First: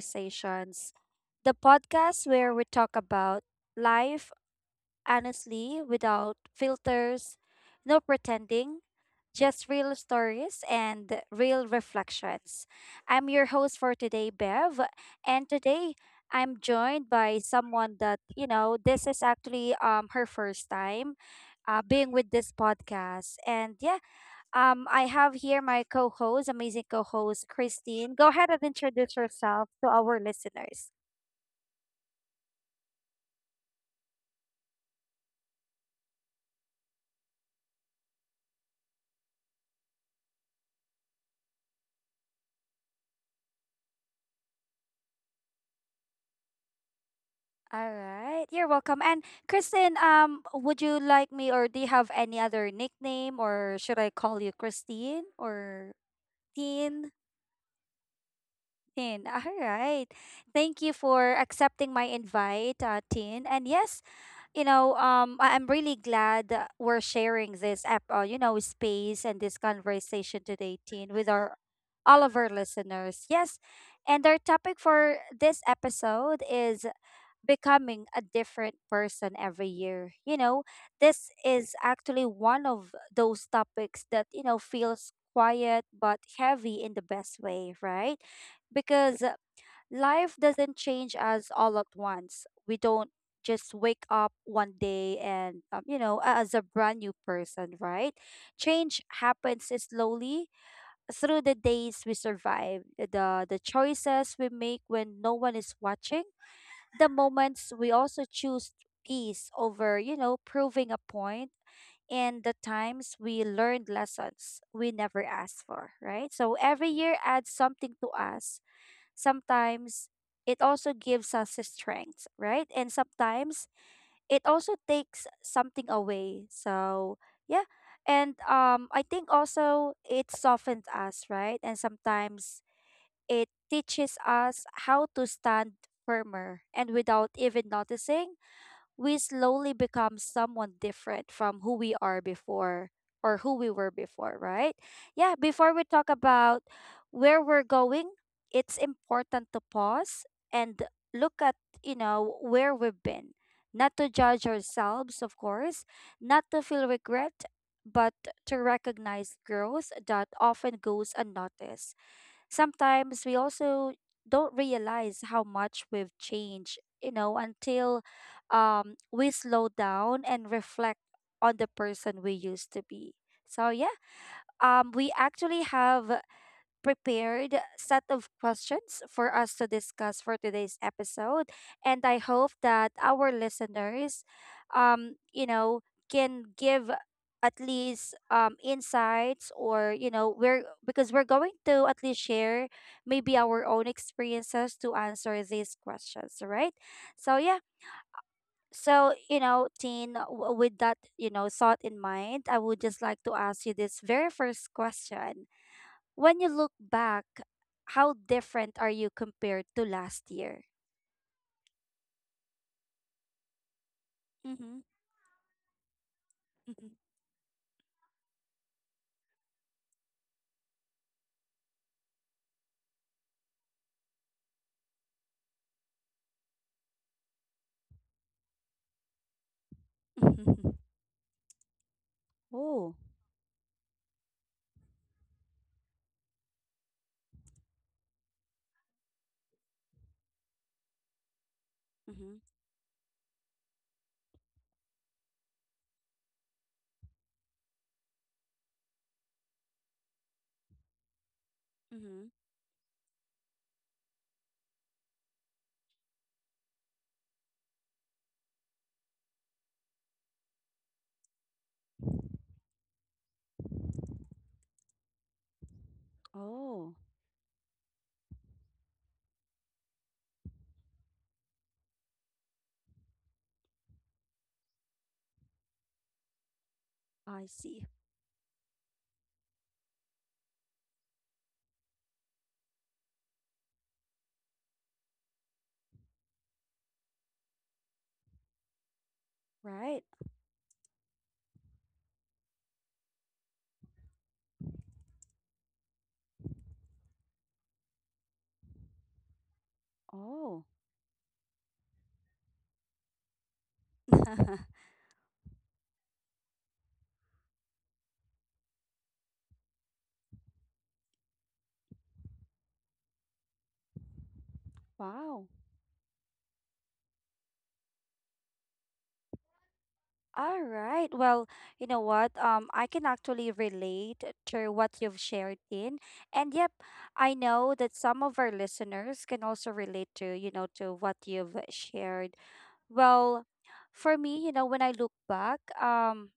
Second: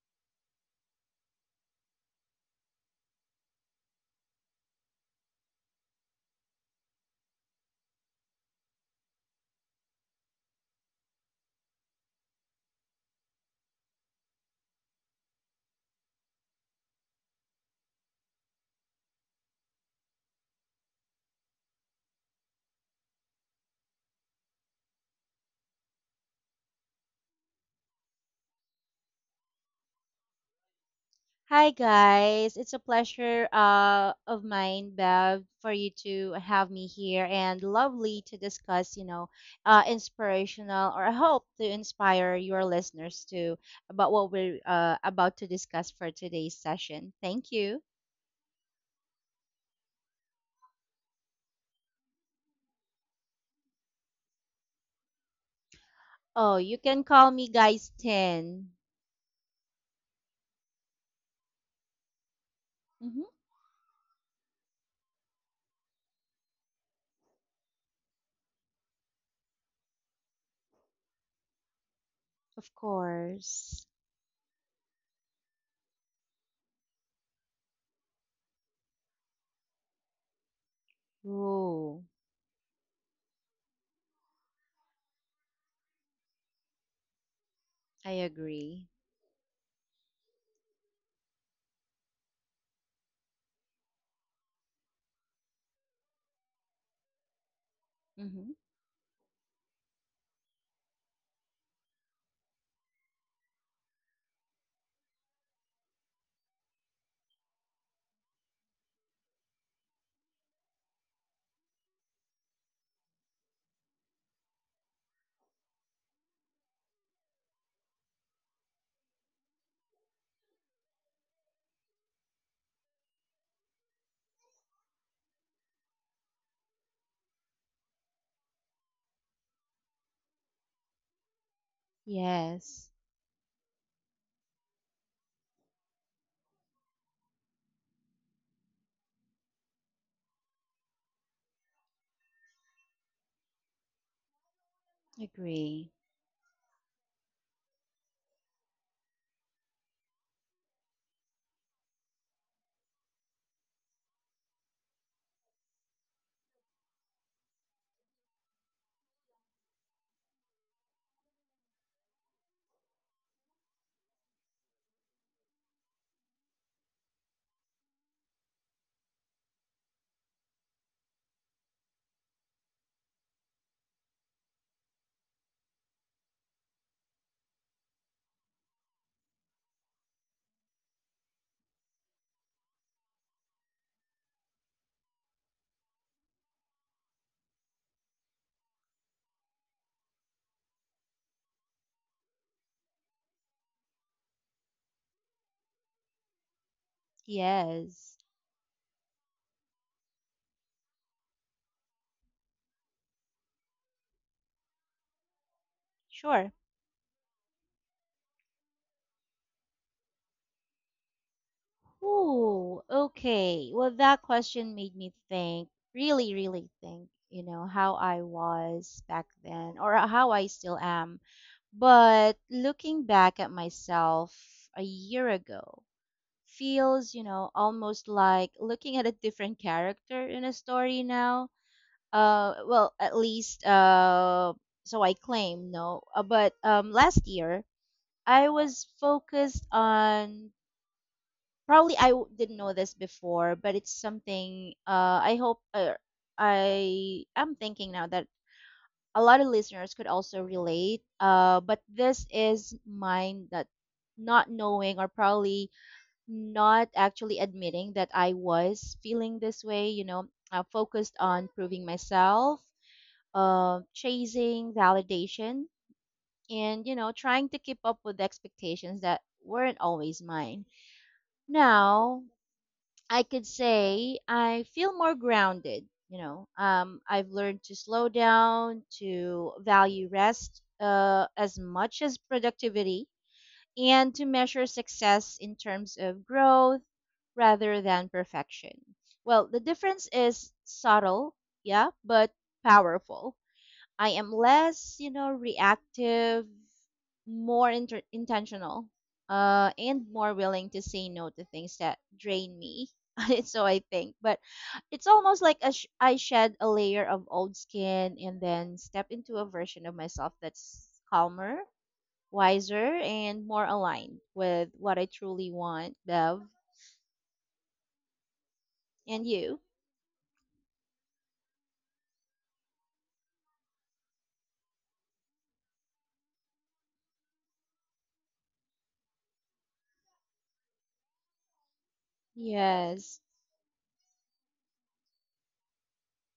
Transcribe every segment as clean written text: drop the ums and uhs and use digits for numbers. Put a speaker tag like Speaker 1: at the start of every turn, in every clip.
Speaker 1: Conversations, the podcast where we talk about life honestly without filters, no pretending, just real stories and real reflections. I'm your host for today, Bev, and today I'm joined by someone that, you know, this is actually her first time being with this podcast. And yeah, I have here my co-host, amazing co-host Christine. Go ahead and introduce yourself to our listeners.
Speaker 2: Hi guys, it's a pleasure of mine, Bev, for you to have me here and lovely to discuss, inspirational, or I hope to inspire your listeners to about what we're about to discuss for today's session. Thank you.
Speaker 1: All right, you're welcome. And Christine, would you like me, or do you have any other nickname, or should I call you Christine or
Speaker 2: Oh, you can
Speaker 1: Tin
Speaker 2: call me guys 10.
Speaker 1: Tin. All right. Thank you for accepting my invite,
Speaker 2: Mm-hmm.
Speaker 1: Tin. And yes, you know, I'm really glad that we're sharing you know, space and this conversation today, Teen, with our all of our
Speaker 2: Of
Speaker 1: listeners. Yes,
Speaker 2: course.
Speaker 1: and our topic for this episode is becoming a different person every year. You know, this is
Speaker 2: Oh,
Speaker 1: actually one of those topics that you know feels quiet but heavy in the best way,
Speaker 2: I
Speaker 1: right?
Speaker 2: agree.
Speaker 1: Because life doesn't change us all at once. We don't just wake up one day and you know, as a brand new person, right?
Speaker 2: Mm-hmm.
Speaker 1: Change happens slowly through the days we survive, the choices we make when no one is watching, the moments we also choose peace over, you know, proving a point, and the times we learned lessons we never asked for, right? So every year adds something to us, sometimes it also gives us strength, right? And sometimes it also takes something away. So, yeah. And I think also it softens us, right? And sometimes
Speaker 2: Yes,
Speaker 1: it teaches us how to stand firmer, and without even noticing we slowly become someone different from who we are before, or who we were before, right? Yeah, before we
Speaker 2: agree.
Speaker 1: talk about where we're going, it's important to pause and look at, you know, where we've been. Not to judge ourselves, of course, not to feel regret, but to recognize growth that often goes unnoticed. Sometimes we also don't realize how much we've changed, you know, until we slow down and reflect on the person we used to be. So, yeah, we actually have prepared set of questions for us to discuss for today's episode. And I hope that our listeners, you know, can give at least insights, or you know we're because we're going to at least share maybe our own experiences to answer these questions, right? So yeah,
Speaker 2: Yes,
Speaker 1: so you know Teen, with that you know thought in mind, I would just like to ask you this very first question. When you
Speaker 2: sure.
Speaker 1: look back, how different are you compared to last year?
Speaker 2: Oh, okay. Well, that question
Speaker 1: Mm-hmm.
Speaker 2: made me think, really, really think, you know, how I was back then or how I still am. But looking back at myself a year ago feels, you know, almost like looking at a different character in a
Speaker 1: Mm-hmm.
Speaker 2: story now. Well,
Speaker 1: Oh.
Speaker 2: at least, so I claim, no. But Last year, I was focused on, probably I
Speaker 1: Mm-hmm.
Speaker 2: didn't know this before, but it's something I hope, I am thinking now that a lot of listeners could also relate. But
Speaker 1: Mm-hmm.
Speaker 2: this is mine, that not knowing or probably not actually admitting that I was feeling this way, you know, focused on proving myself, chasing validation, and,
Speaker 1: Oh,
Speaker 2: you know, trying to keep up with expectations that weren't always mine. Now I could say I feel more grounded. You know, I've
Speaker 1: I
Speaker 2: learned to
Speaker 1: see.
Speaker 2: slow down, to value rest as much as productivity, and to measure success in terms of growth rather than perfection. Well, the
Speaker 1: Right.
Speaker 2: difference is subtle, yeah, but powerful. I am less, you know, reactive, more intentional, and more
Speaker 1: Oh.
Speaker 2: willing to say no to things that drain me. So I think, but it's almost like a I shed a layer of old skin and then step into a version of myself that's calmer, wiser, and more aligned with what I
Speaker 1: Wow.
Speaker 2: truly want, Bev and you.
Speaker 1: All right. Well, you know what? I can actually relate to what you've shared in. And yep, I know that some of our listeners can also relate to, you know, to what you've shared.
Speaker 2: Yes.
Speaker 1: Well, for me, you know, when I look back, um,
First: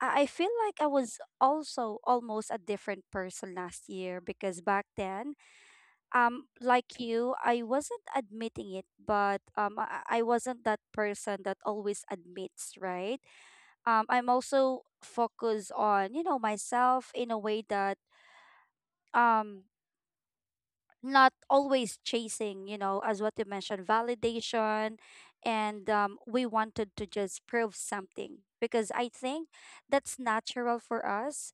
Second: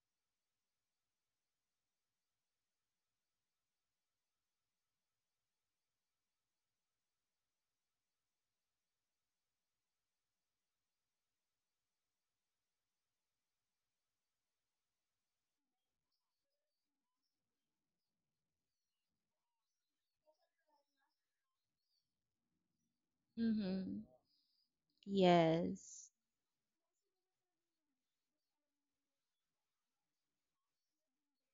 Speaker 1: I I feel like I was also almost a different person last year, because back then, like you, I wasn't admitting it, but um, I wasn't that person that always admits, right? I'm also focused on, you know, myself in a way that um not always chasing, you know, as what you mentioned,
Speaker 2: Mhm.
Speaker 1: validation, and
Speaker 2: Yes.
Speaker 1: we wanted to just prove something, because I think that's natural for us,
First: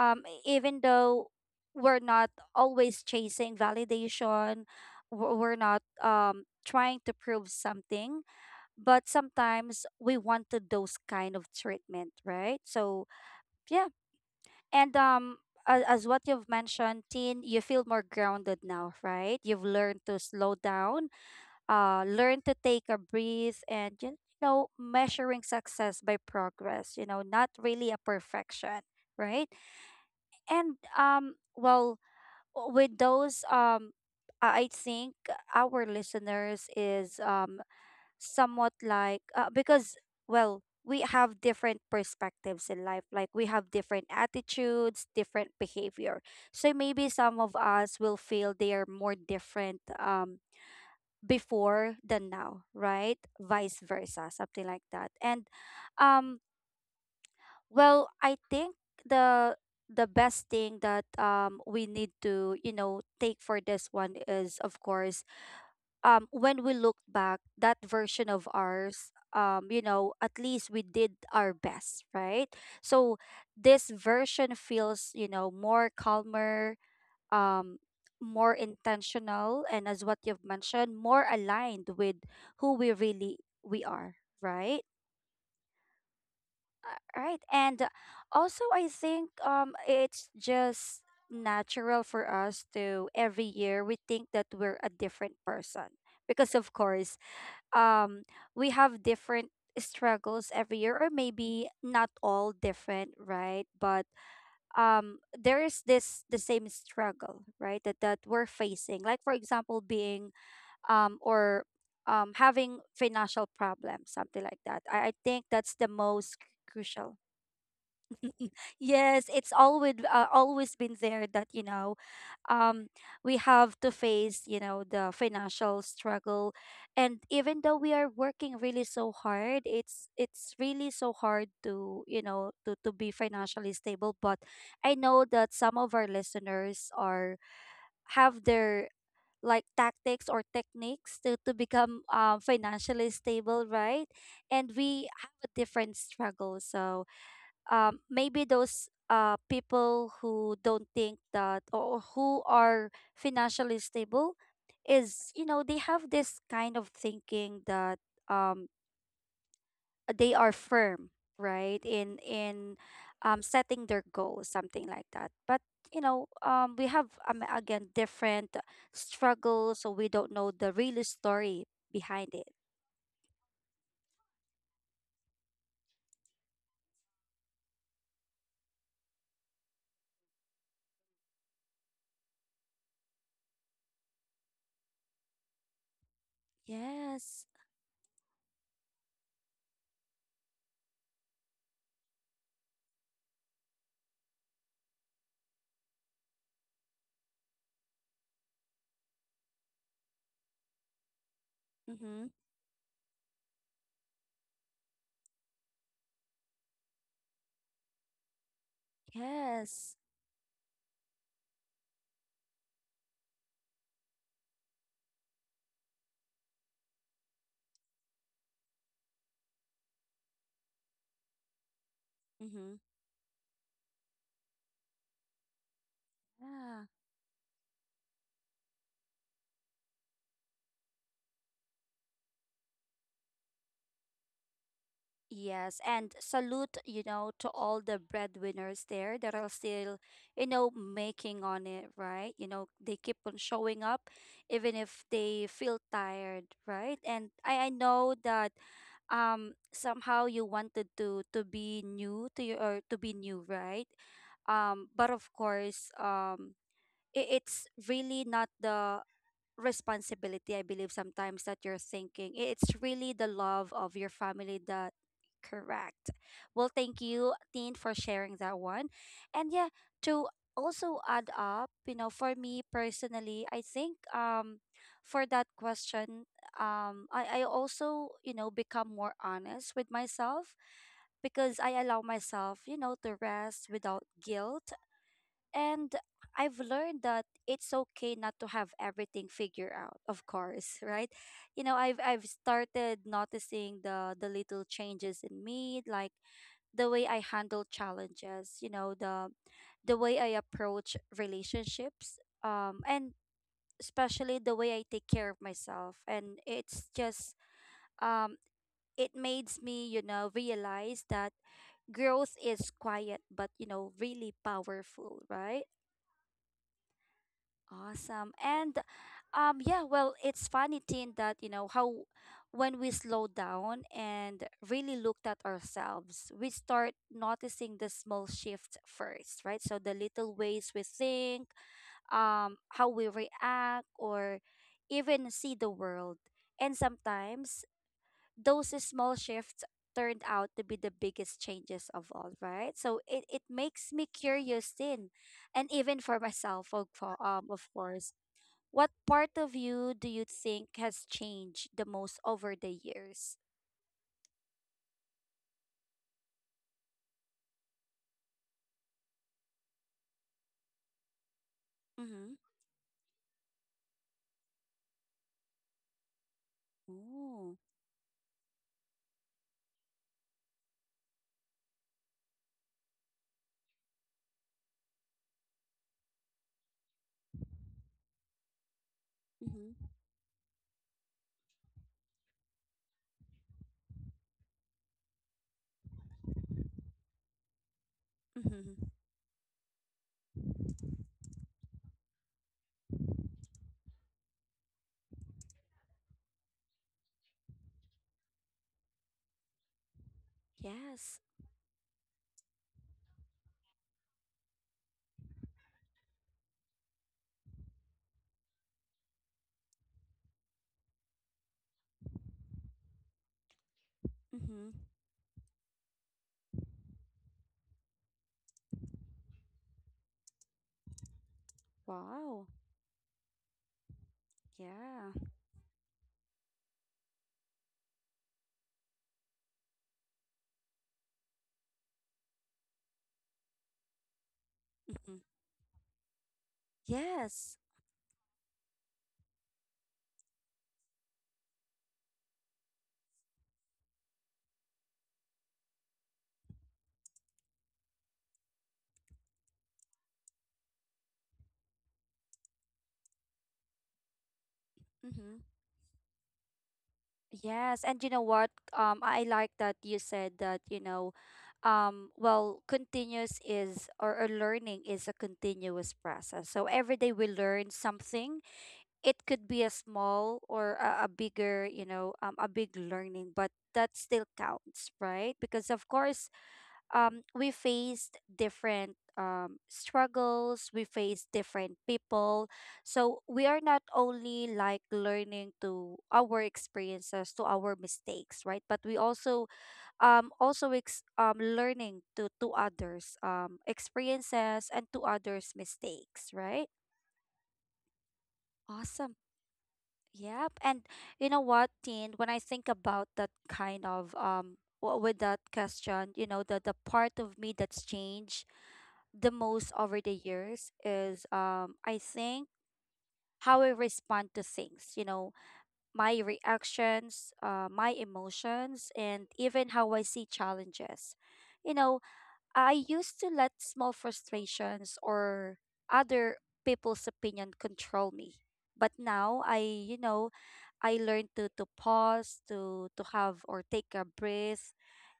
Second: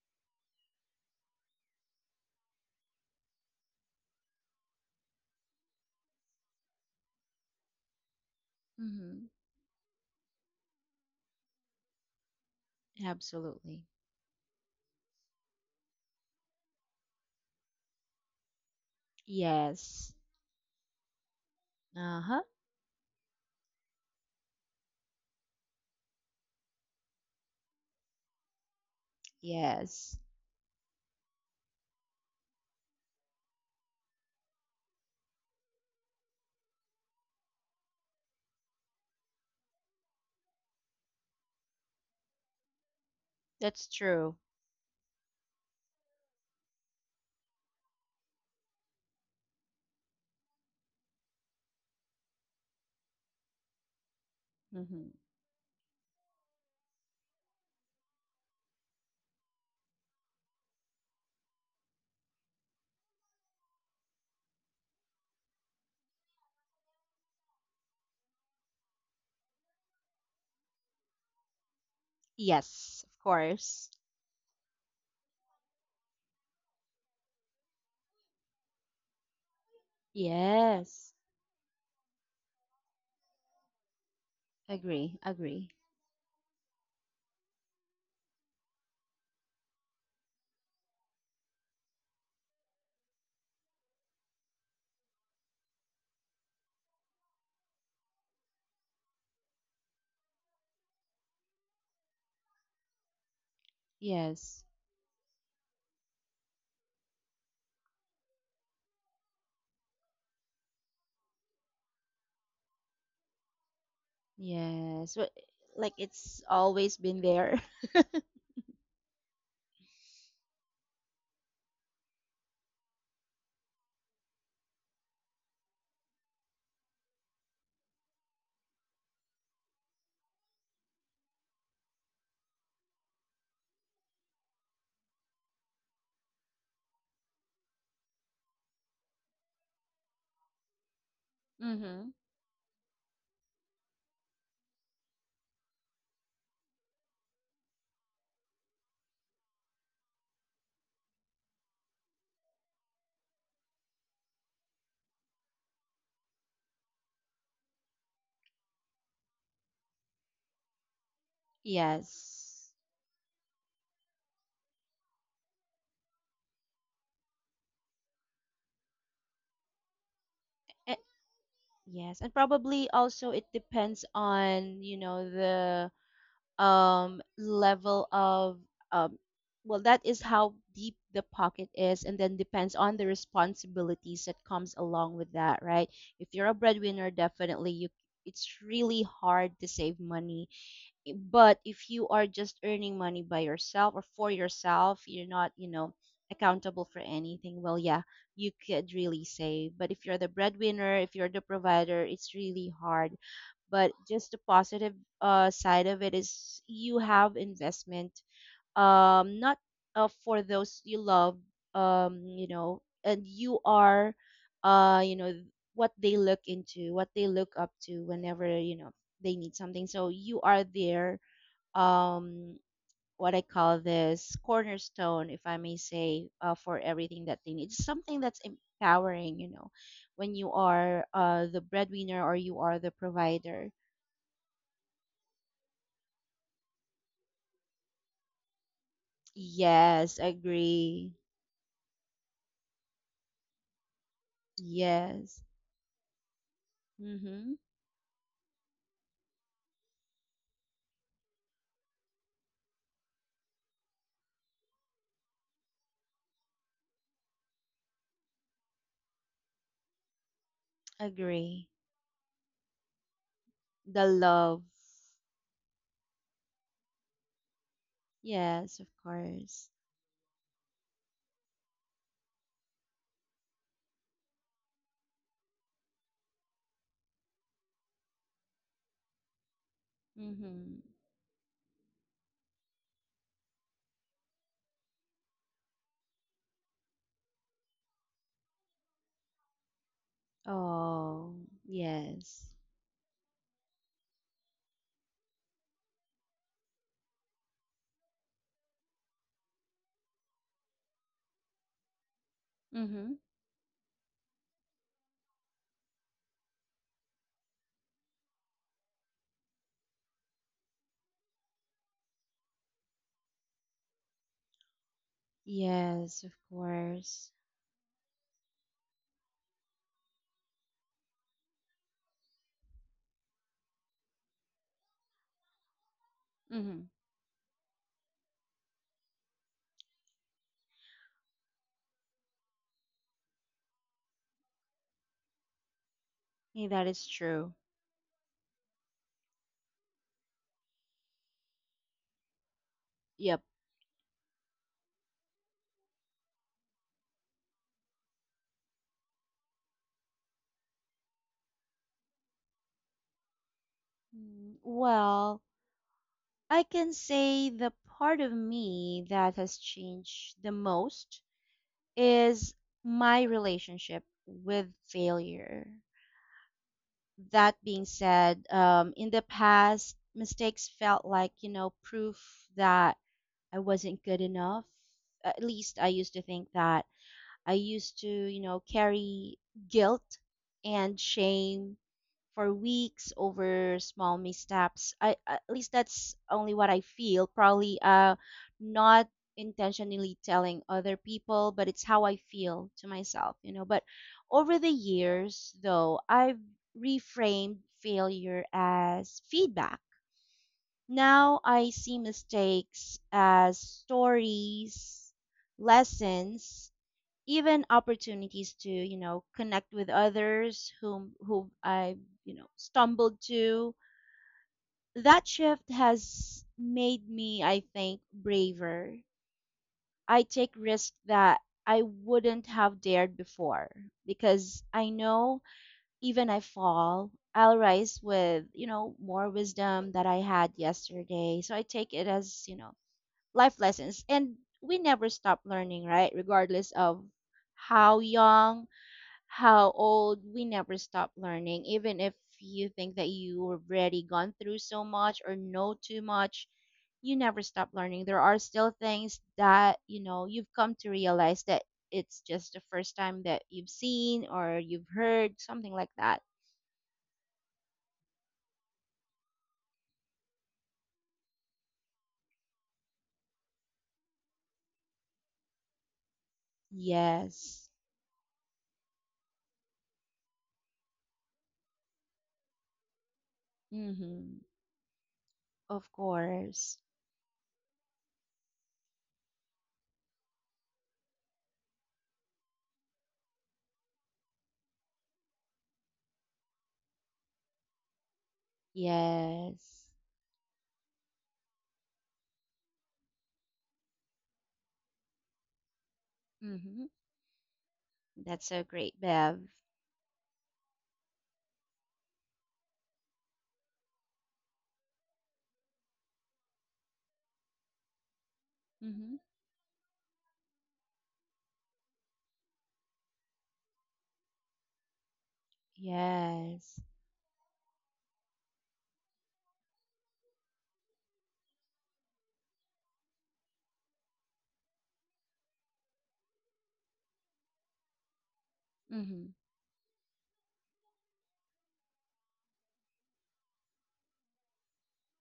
Speaker 1: even though we're not always chasing validation, we're not trying to prove something, but
Speaker 2: Mhm.
Speaker 1: sometimes we wanted those kind of treatment, right? So
Speaker 2: Absolutely.
Speaker 1: yeah, and as what you've mentioned Teen, you feel more grounded now, right? You've learned
Speaker 2: Yes.
Speaker 1: to slow down, learn
Speaker 2: Uh-huh.
Speaker 1: to take a breath, and you know measuring success by progress, you know, not really a perfection, right?
Speaker 2: Yes.
Speaker 1: And well, with those um, I think our listeners is somewhat like because well we have different perspectives in life, like we have
Speaker 2: That's
Speaker 1: different
Speaker 2: true.
Speaker 1: attitudes, different behavior, so maybe some of us will feel they are more different before than now, right? Vice versa, something like
Speaker 2: Hmm.
Speaker 1: that. And um well, I think the the best thing that we need to, you know, take for this one is of course when we look back that version of ours, you know at least we did our best, right?
Speaker 2: Yes,
Speaker 1: So
Speaker 2: of course.
Speaker 1: this version feels, you know, more calmer, um more intentional and as what you've mentioned,
Speaker 2: Yes.
Speaker 1: more aligned with who we really we are, right?
Speaker 2: Agree. Agree.
Speaker 1: Right. And also, I think it's just natural for us to every year we think that we're a different person, because, of course, um, we have different struggles every year, or maybe not all different, right? But
Speaker 2: Yes.
Speaker 1: there is this the same struggle, right? That we're facing. Like for example, being or having financial problems, something like that. I
Speaker 2: Yes. Wh-
Speaker 1: think that's the
Speaker 2: Like
Speaker 1: most
Speaker 2: it's always
Speaker 1: crucial.
Speaker 2: been there.
Speaker 1: Yes, it's always always been there, that you know, um, we have to face you know the financial struggle, and even though we are working really so hard, it's really so hard to you know to be financially stable. But I know that some of our listeners are have their like tactics or techniques to become
Speaker 2: Mm-hmm.
Speaker 1: financially stable, right? And we have a different struggle, so maybe those people who don't think that or who are financially stable is you know they have this kind of thinking that um, they are firm right in
Speaker 2: Yes.
Speaker 1: in um, setting their goals, something like that, but you know we have again different struggles, so we don't know the
Speaker 2: Eh,
Speaker 1: real story
Speaker 2: yes.
Speaker 1: behind
Speaker 2: And
Speaker 1: it.
Speaker 2: probably also it depends on, you know, the level of, um, well, that is how deep the pocket is, and then depends on the responsibilities that comes along with that, right? If you're a breadwinner,
Speaker 1: Yes,
Speaker 2: definitely you, it's really hard to save money. Eh, but if you are just earning money by yourself or for yourself, you're not, you know, accountable for anything, well, yeah, you could really save. But if you're the breadwinner, if you're the provider,
Speaker 1: mm-hmm.
Speaker 2: it's really hard. But just the positive side of it is you have investment, not
Speaker 1: Yes,
Speaker 2: for those you love, you know, and you are, uh you know what they look into, what they look up to whenever, you know, they need something. So you are their um
Speaker 1: mm-hmm.
Speaker 2: what I call this cornerstone, if I may say, for
Speaker 1: Yeah.
Speaker 2: everything that they need. It's something that's empowering, you know, when you are the breadwinner or you are the provider.
Speaker 1: Yes, and salute, you know, to all the breadwinners there that are still,
Speaker 2: Yes,
Speaker 1: you know,
Speaker 2: agree.
Speaker 1: making on it, right? You know, they keep on showing up even if
Speaker 2: Yes.
Speaker 1: they feel tired, right? And
Speaker 2: Mm-hmm.
Speaker 1: I know that somehow you wanted to be new to your or to be new, right? But of course, it's really not the responsibility, I believe sometimes that
Speaker 2: Agree.
Speaker 1: you're thinking. It's really the love of
Speaker 2: The
Speaker 1: your family
Speaker 2: love.
Speaker 1: that correct. Well, thank you, Teen, for sharing that
Speaker 2: Yes, of
Speaker 1: one. And yeah,
Speaker 2: course.
Speaker 1: to also add up, you know, for me personally, I think for that question, I also, you know, become more honest with myself,
Speaker 2: Mm-hmm.
Speaker 1: because I allow myself, you know, to rest without guilt, and I've learned that it's okay not to have everything figured out, of course, right?
Speaker 2: Oh,
Speaker 1: You know, I've
Speaker 2: yes.
Speaker 1: started noticing the little changes in me, like the way I handle challenges, you know, the way I approach relationships, and
Speaker 2: Mm-hmm.
Speaker 1: especially the way I take care of myself. And it's just um it makes me, you know, realize that growth is quiet but you know really powerful, right?
Speaker 2: Yes, of course.
Speaker 1: Awesome. And yeah, well, it's funny, Tin, that, you know, how when we slow down and really looked at ourselves, we
Speaker 2: Mm-hmm.
Speaker 1: start noticing the small shift first, right? So the little ways we think, how we react, or even see the world.
Speaker 2: Yeah,
Speaker 1: And
Speaker 2: that is true.
Speaker 1: sometimes those small shifts turned out to be the biggest changes of all, right? So it
Speaker 2: Yep.
Speaker 1: makes me curious, Tin, and even for myself, of course, what part of you do you think has changed the most over the years?
Speaker 2: Mm, well, I can say the part of me that has changed the most
Speaker 1: Mm-hmm.
Speaker 2: is my relationship with failure.
Speaker 1: Ooh.
Speaker 2: That being said, in the past, mistakes felt like, you know, proof that I wasn't good enough. At least I used to think that. I used to, you know, carry
Speaker 1: Mm-hmm.
Speaker 2: guilt and shame for weeks over small missteps. I, at least that's only what I feel. Probably
Speaker 1: Mm-hmm.
Speaker 2: not intentionally telling other people, but it's how I feel to myself, you know. But over the years though, I've reframed failure as feedback.
Speaker 1: Yes.
Speaker 2: Now I see mistakes as stories, lessons, even opportunities to, you know, connect with others whom, who I, you know, stumbled to.
Speaker 1: Mm-hmm.
Speaker 2: That shift has made me, I think, braver. I take risks that I wouldn't
Speaker 1: Wow.
Speaker 2: have dared before, because I
Speaker 1: Yeah.
Speaker 2: know, even I fall, I'll rise with, you know, more wisdom that I had yesterday. So I take it as, you know, life lessons, and we never
Speaker 1: Mm-hmm.
Speaker 2: stop learning, right, regardless of
Speaker 1: Yes.
Speaker 2: how young, how old. We never stop learning, even if you think that you have already gone through so much or know too much, you never stop learning. There are still things that, you know, you've come to realize that it's just the first time that you've seen or you've
Speaker 1: Mm-hmm.
Speaker 2: heard something like that.
Speaker 1: Yes. And you know what? I like that you said that, you know, well, continuous is or learning is a continuous process. So every day we
Speaker 2: Yes.
Speaker 1: learn something, it could be a small or a bigger you know a big learning, but that still
Speaker 2: Mhm.
Speaker 1: counts, right? Because
Speaker 2: Of
Speaker 1: of course
Speaker 2: course.
Speaker 1: we faced different struggles, we faced different people, so we are not only like learning to our experiences to our mistakes, right? But we also
Speaker 2: Yes.
Speaker 1: learning to others experiences and to others mistakes, right?
Speaker 2: Mhm. That's so great,
Speaker 1: Awesome.
Speaker 2: Bev.
Speaker 1: Yep. And you know what, Teen, when I think about that kind of with that question, you know, the part of me that's changed
Speaker 2: Mhm.
Speaker 1: the most over the years is I think how I respond to things, you know, my
Speaker 2: Yes.
Speaker 1: reactions, my emotions, and even how I see challenges. You know, I used to let small frustrations or other people's opinion control me. But
Speaker 2: Mhm.
Speaker 1: now I, you know, I learned to pause, to have or take a breath.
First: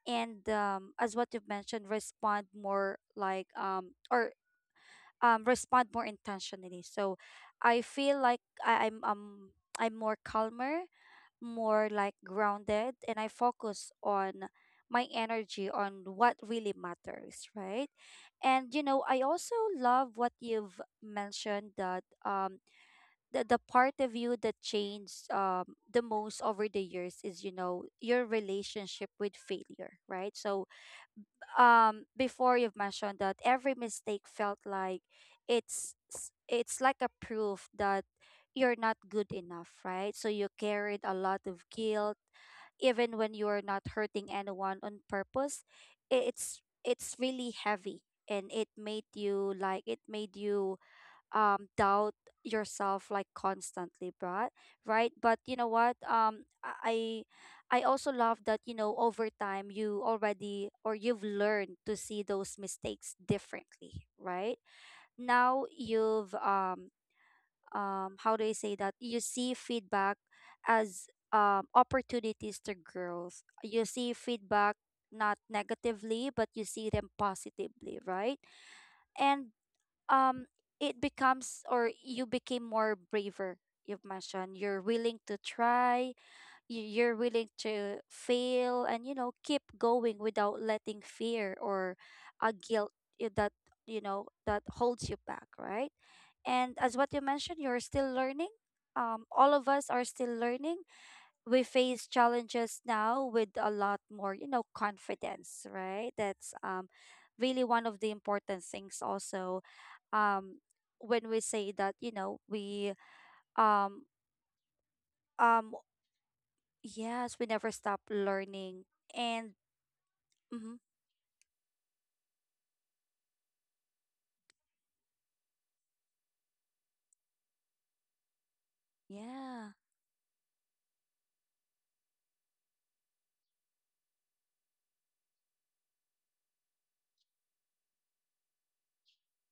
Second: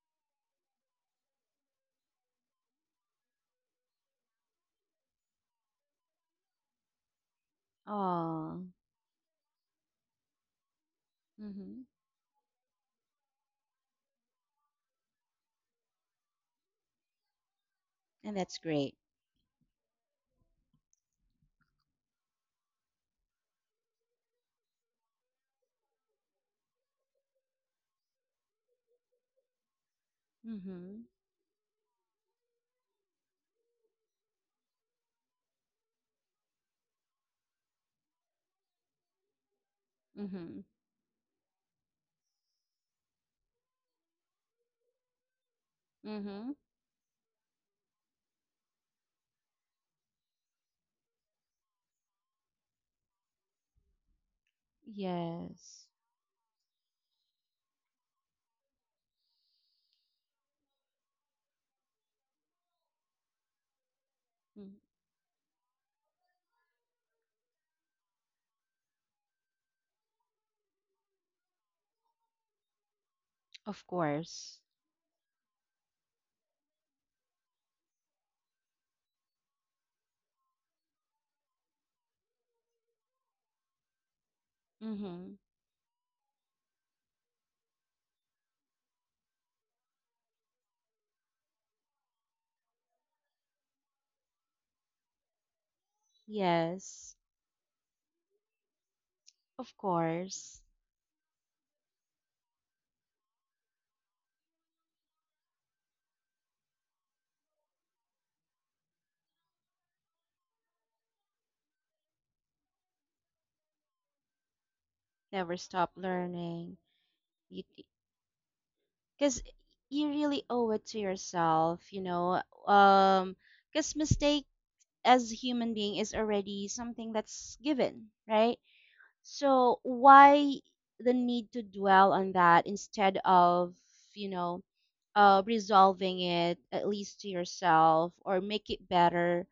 Speaker 1: And as what you've mentioned, respond more like, or respond more intentionally. So I feel like
Speaker 2: Oh.
Speaker 1: I'm more calmer,
Speaker 2: Mhm.
Speaker 1: more like grounded, and I focus on my energy on what really matters, right?
Speaker 2: And that's
Speaker 1: And
Speaker 2: great.
Speaker 1: I also love what you've mentioned that the part of you that changed the most over the years is, your relationship with failure, right? So
Speaker 2: Mhm.
Speaker 1: before you've mentioned that every mistake felt like it's like a proof that you're not good enough, right? So you
Speaker 2: Mhm.
Speaker 1: carried a lot of guilt even when you're not hurting anyone on purpose.
Speaker 2: Mhm.
Speaker 1: It's really heavy, and it made you, like, it made you doubt yourself, like, constantly, but right, but you know
Speaker 2: Yes.
Speaker 1: what? I also love that, over time, you already, or you've learned to see those mistakes differently, right?
Speaker 2: Mm.
Speaker 1: Now you've how do I say that, you see feedback as opportunities to growth. You
Speaker 2: Of
Speaker 1: see
Speaker 2: course.
Speaker 1: feedback not negatively, but you see them positively, right? And um it becomes, or you became more braver. You've mentioned you're willing
Speaker 2: Mhm.
Speaker 1: to try, you're willing to fail, and keep going without letting fear or a guilt, that, that holds you back, right? And as what
Speaker 2: Yes,
Speaker 1: you mentioned, you're still learning. All of
Speaker 2: of
Speaker 1: us are still
Speaker 2: course.
Speaker 1: learning. We face challenges now with a lot more, confidence, right? That's really one of the important things also. um when we say that, we um
Speaker 2: Never
Speaker 1: um
Speaker 2: stop learning.
Speaker 1: yes, we
Speaker 2: You,
Speaker 1: never stop learning.
Speaker 2: because
Speaker 1: And
Speaker 2: you really owe
Speaker 1: mhm,
Speaker 2: it to yourself, you know. Because mistake as a human being is already something that's given, right?
Speaker 1: yeah,
Speaker 2: So why the need to dwell on that instead of, you know, resolving it, at least to yourself, or make it better,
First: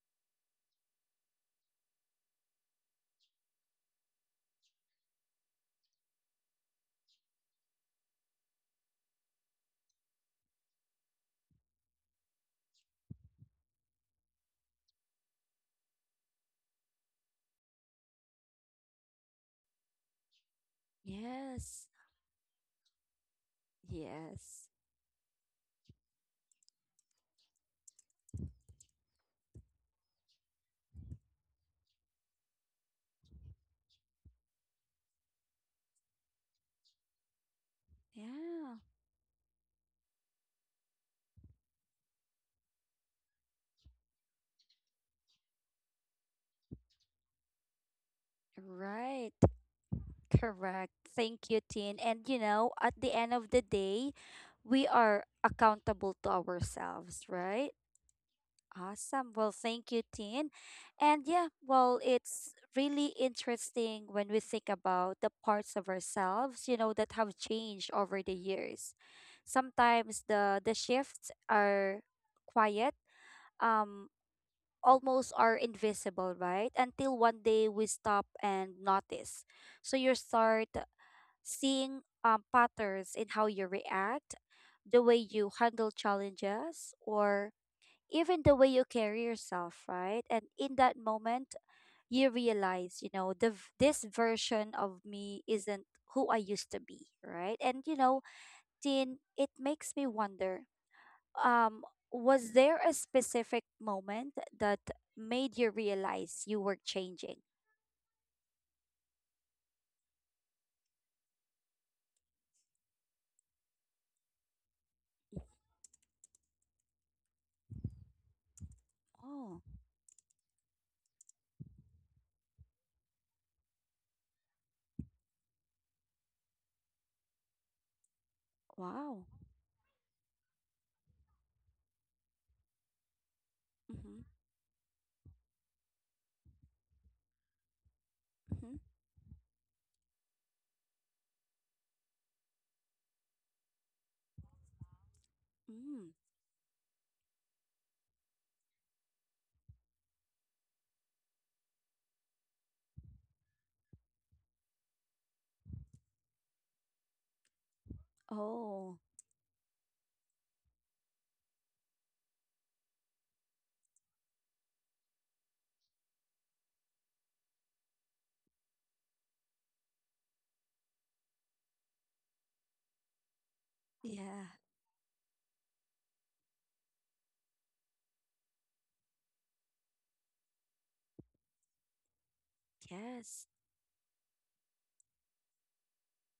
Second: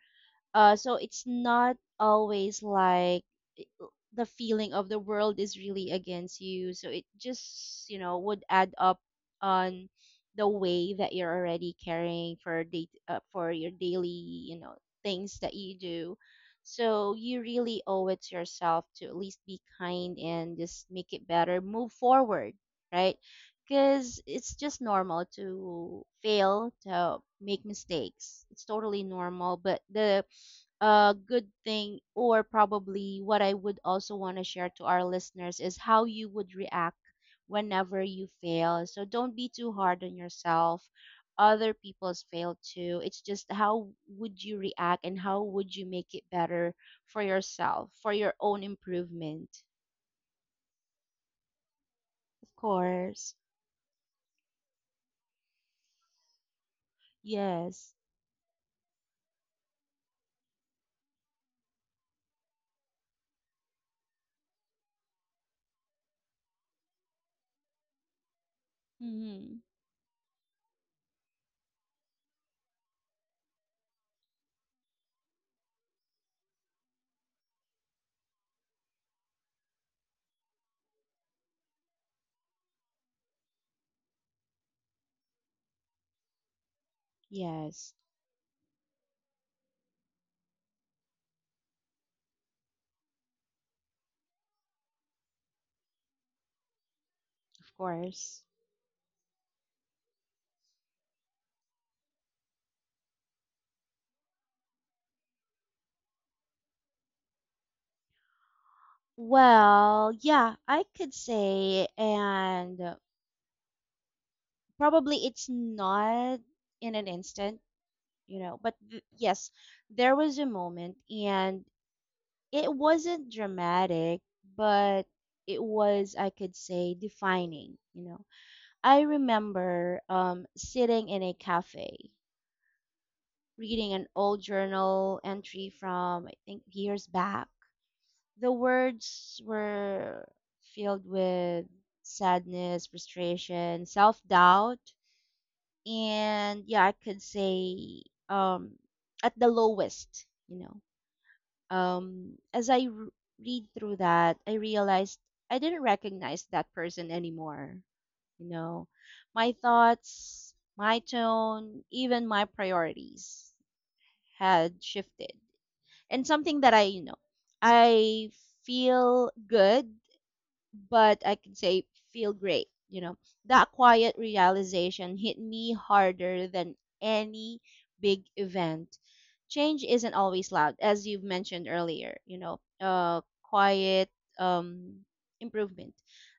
Speaker 2: so it's not always like, i- uh, the feeling of the world is really against you. So it just, you know, would add up on the way that you're already carrying for day, for your daily, you know, things that you do. So you really owe it to yourself to at least be kind and just make it better,
Speaker 1: yes,
Speaker 2: move forward, right? Because it's
Speaker 1: yes,
Speaker 2: just normal to fail, to make mistakes, it's totally normal. But the a good thing, or probably what I would also want to share to our listeners, is how you would react whenever you
Speaker 1: yeah,
Speaker 2: fail. So don't be too hard on yourself. Other people's fail too. It's just how would you react and how would you make it better for yourself, for your own
Speaker 1: right,
Speaker 2: improvement.
Speaker 1: correct. Thank you, Tin. And
Speaker 2: Of
Speaker 1: at the end
Speaker 2: course.
Speaker 1: of the day, we are accountable to ourselves, right?
Speaker 2: Yes.
Speaker 1: Awesome. Well, thank you, Tin. And yeah, well, it's really interesting when we think about the parts of ourselves, that have changed over the years.
Speaker 2: Hmm.
Speaker 1: Sometimes the shifts are quiet, um, almost are invisible, right? Until one day we stop and notice. So you start seeing patterns in how you react, the way you handle challenges, or
Speaker 2: Yes.
Speaker 1: even the way you carry yourself, right? And in that moment, you realize, this version of me isn't who I used to be, right?
Speaker 2: Of
Speaker 1: And
Speaker 2: course.
Speaker 1: Tin, it makes me wonder, um, was there a specific moment that made you realize you were changing?
Speaker 2: Well, yeah, I could say, and probably it's not in an instant, you know, but yes,
Speaker 1: Oh,
Speaker 2: there was a moment, and it wasn't dramatic, but it was, I could say, defining, you know. I
Speaker 1: wow.
Speaker 2: remember sitting in a cafe, reading an
Speaker 1: Mhm.
Speaker 2: old journal entry from, I think, years back. The
Speaker 1: Mhm.
Speaker 2: words were filled with sadness, frustration, self doubt,
Speaker 1: Mm.
Speaker 2: and yeah, I could say um at the lowest, you know. Um, as I read through that, I realized I didn't recognize that person anymore, you know.
Speaker 1: Oh,
Speaker 2: My thoughts, my tone, even my priorities had shifted. And something that I, you know, I feel good, but I can say feel great. You know, that quiet
Speaker 1: yeah.
Speaker 2: realization hit me harder than any big event. Change isn't always loud, as you've mentioned earlier. You know,
Speaker 1: Yes.
Speaker 2: quiet um, improvement.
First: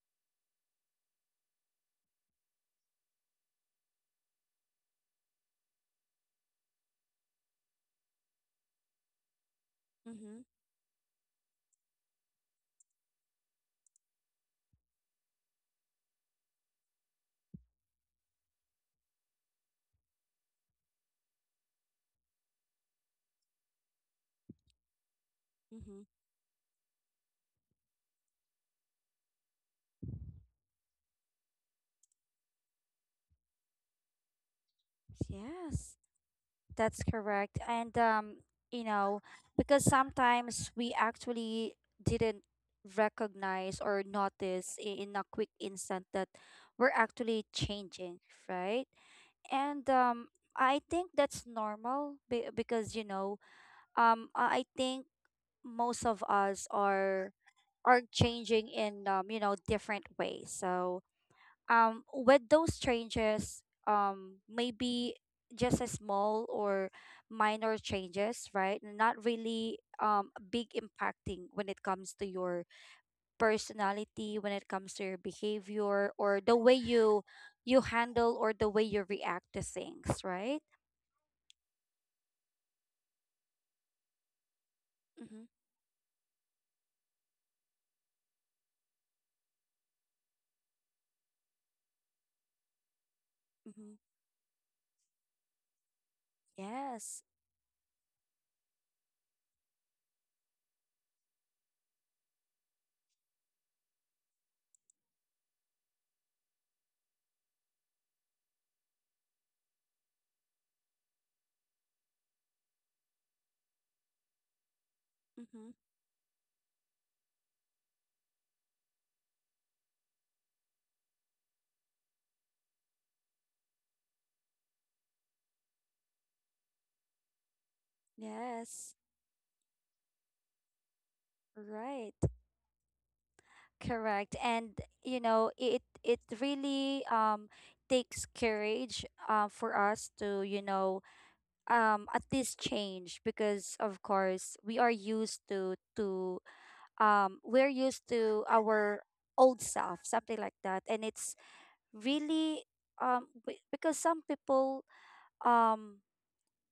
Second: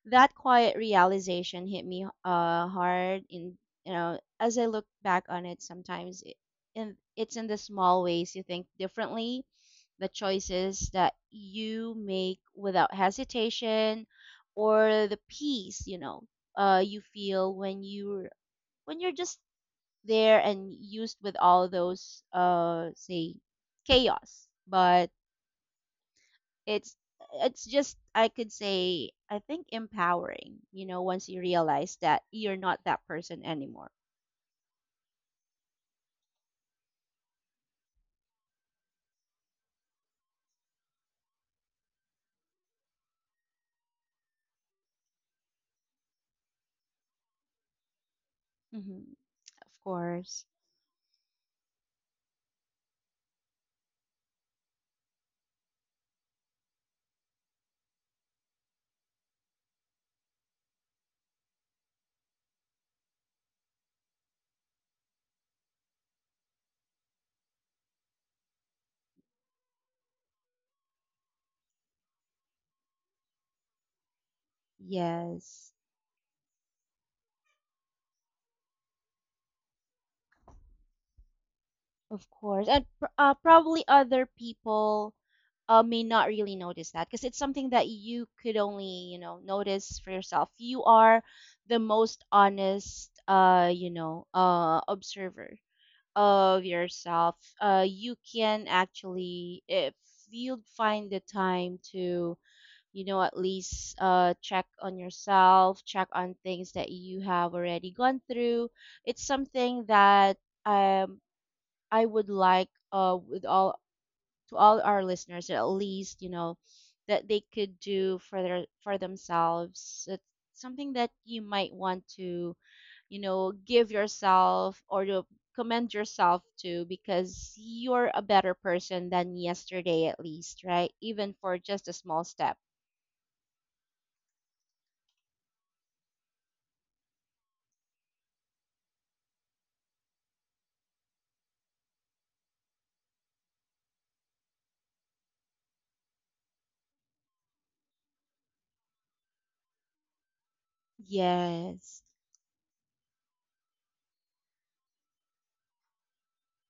Speaker 2: That quiet realization hit me hard. In, you know, as I look back on it, sometimes it, and it's in the small ways you think differently, the
Speaker 1: Mhm.
Speaker 2: choices that you make without hesitation, or the peace, you know, you feel when you're, when you're just there and used with all those, say, chaos. But
Speaker 1: Mhm.
Speaker 2: it's it's just, I could say, I think, empowering, you know, once you realize that you're not that person anymore.
Speaker 1: Yes. That's correct. And you know, because sometimes we actually didn't recognize or notice, in a quick instant, that we're actually changing, right?
Speaker 2: Hmm. Of
Speaker 1: And
Speaker 2: course.
Speaker 1: I think that's normal, because, I think most of us are changing in different ways. So with those changes, maybe just a small or minor changes, right? Not really big impacting when it comes to your personality, when it comes to your
Speaker 2: Yes.
Speaker 1: behavior, or the way you handle, or the way you react to things, right?
Speaker 2: Of course, and probably other people
Speaker 1: Mm-hmm,
Speaker 2: may not really notice that because it's something that you could only, you know, notice for yourself. You are the most honest,
Speaker 1: mm-hmm.
Speaker 2: observer of
Speaker 1: Yes,
Speaker 2: yourself. You can actually, if you find the time to, you know, at least check on yourself, check on things that you have already gone through. It's something that um I would like, with all, to all our listeners, at
Speaker 1: mm-hmm.
Speaker 2: least, you know, that they could do for their, for themselves. It's something that you might want to, you know, give yourself, or to commend yourself to, because you're a better
Speaker 1: Yes,
Speaker 2: person than yesterday, at least, right? Even for just a small
Speaker 1: right.
Speaker 2: step.
Speaker 1: Correct. And, it, it really takes courage, for us to, at least change, because of course we are used to, we're used to our old self, something like that. And it's
Speaker 2: Yes.
Speaker 1: really because some people, um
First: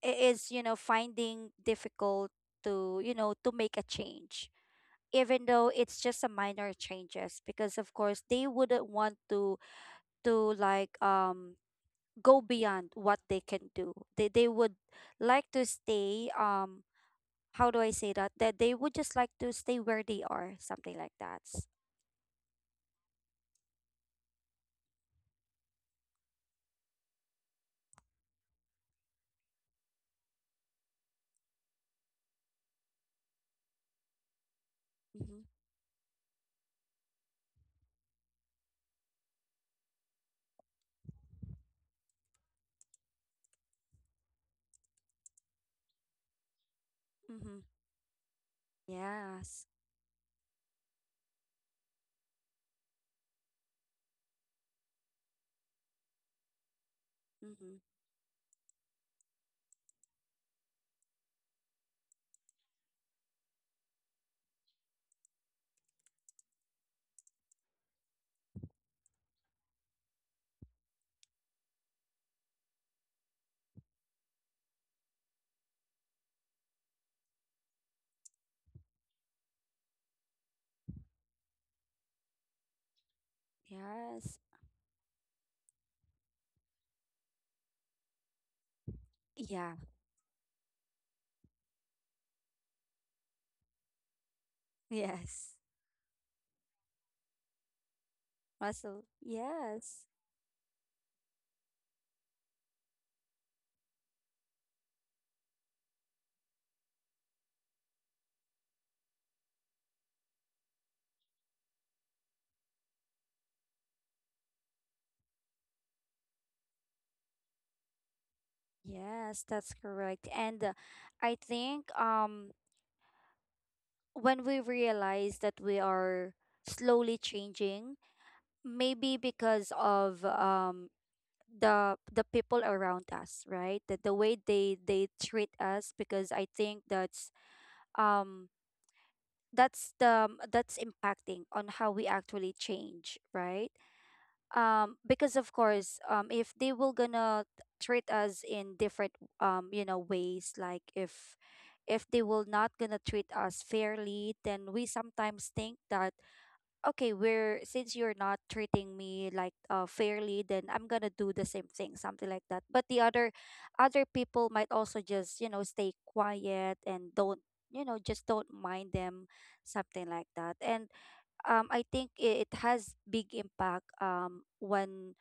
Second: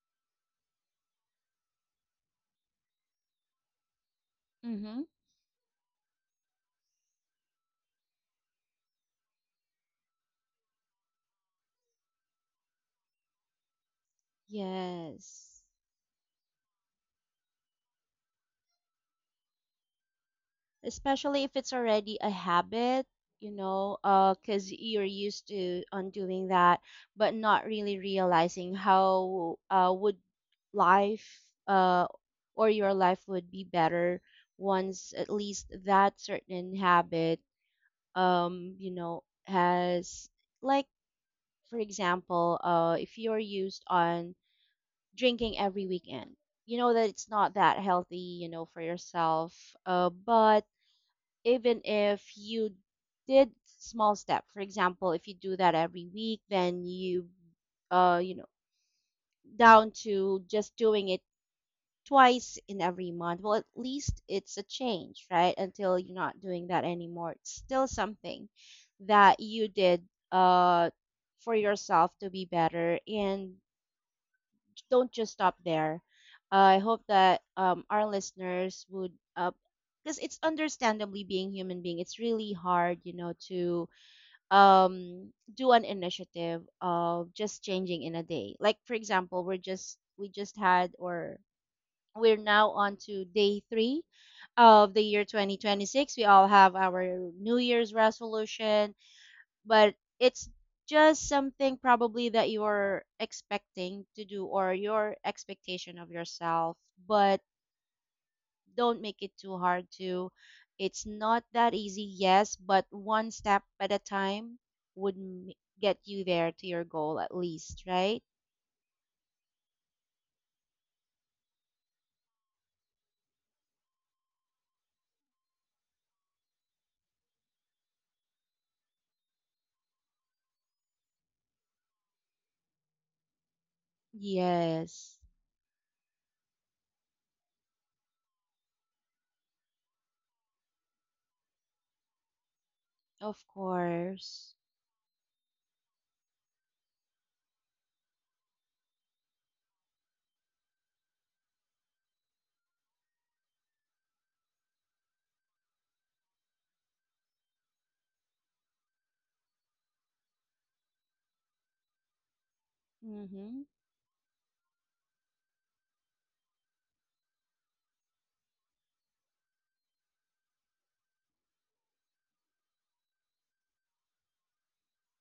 Speaker 1: is, finding difficult to, to make a change,
Speaker 2: Mhm.
Speaker 1: even though it's just a minor changes, because of course they wouldn't want to like go beyond what they can do. They would like
Speaker 2: Yes.
Speaker 1: to stay, how do I say that, that they would just like to stay where they are, something like
Speaker 2: Especially
Speaker 1: that.
Speaker 2: if it's already a habit, you know, because you're used to on doing that, but not really realizing how would life, uh or your life would be better once at
Speaker 1: Mm-hmm.
Speaker 2: least that certain habit, you know, has, like, for example, if you're used on drinking every weekend, you know that it's not
Speaker 1: Mm-hmm.
Speaker 2: that healthy, you know, for yourself,
Speaker 1: Yes,
Speaker 2: but even if you did small step, for example, if you do that every week, then you,
Speaker 1: mm-hmm.
Speaker 2: you know down to just doing it twice in every month, well, at least it's a change, right? Until you're not doing that anymore, it's still something that you did uh for yourself to be better. And don't just stop there. I hope that, our listeners would, because it's understandably being human being, it's really hard, you know, to
Speaker 1: Yes,
Speaker 2: um, do an initiative of just changing in a day. Like for example, we're
Speaker 1: yeah.
Speaker 2: just, we just had, or we're now on to day three of the year
Speaker 1: Yes,
Speaker 2: 2026. We all have our New Year's resolution,
Speaker 1: russell,
Speaker 2: but
Speaker 1: yes.
Speaker 2: it's just something probably that you're expecting to do, or your expectation of yourself. But don't make it too hard to, it's not that easy. Yes, but one step at a time would get you there to your goal, at least, right?
Speaker 1: Yes, that's correct. And I think when we realize that we are slowly changing, maybe because of the people around us, right? That the way they
Speaker 2: Yes.
Speaker 1: treat us, because I think that's, um that's the that's impacting on how we actually change,
Speaker 2: Of
Speaker 1: right?
Speaker 2: course.
Speaker 1: Because of course, if they will gonna treat us in different, ways, like, if they will not gonna treat us fairly, then we sometimes think that, okay, we're, since you're not treating me like, fairly, then I'm gonna do the same thing, something like that. But the
Speaker 2: Mhm.
Speaker 1: other people might also just, stay quiet, and don't, just don't mind them, something like that. And I think, it has big impact, when,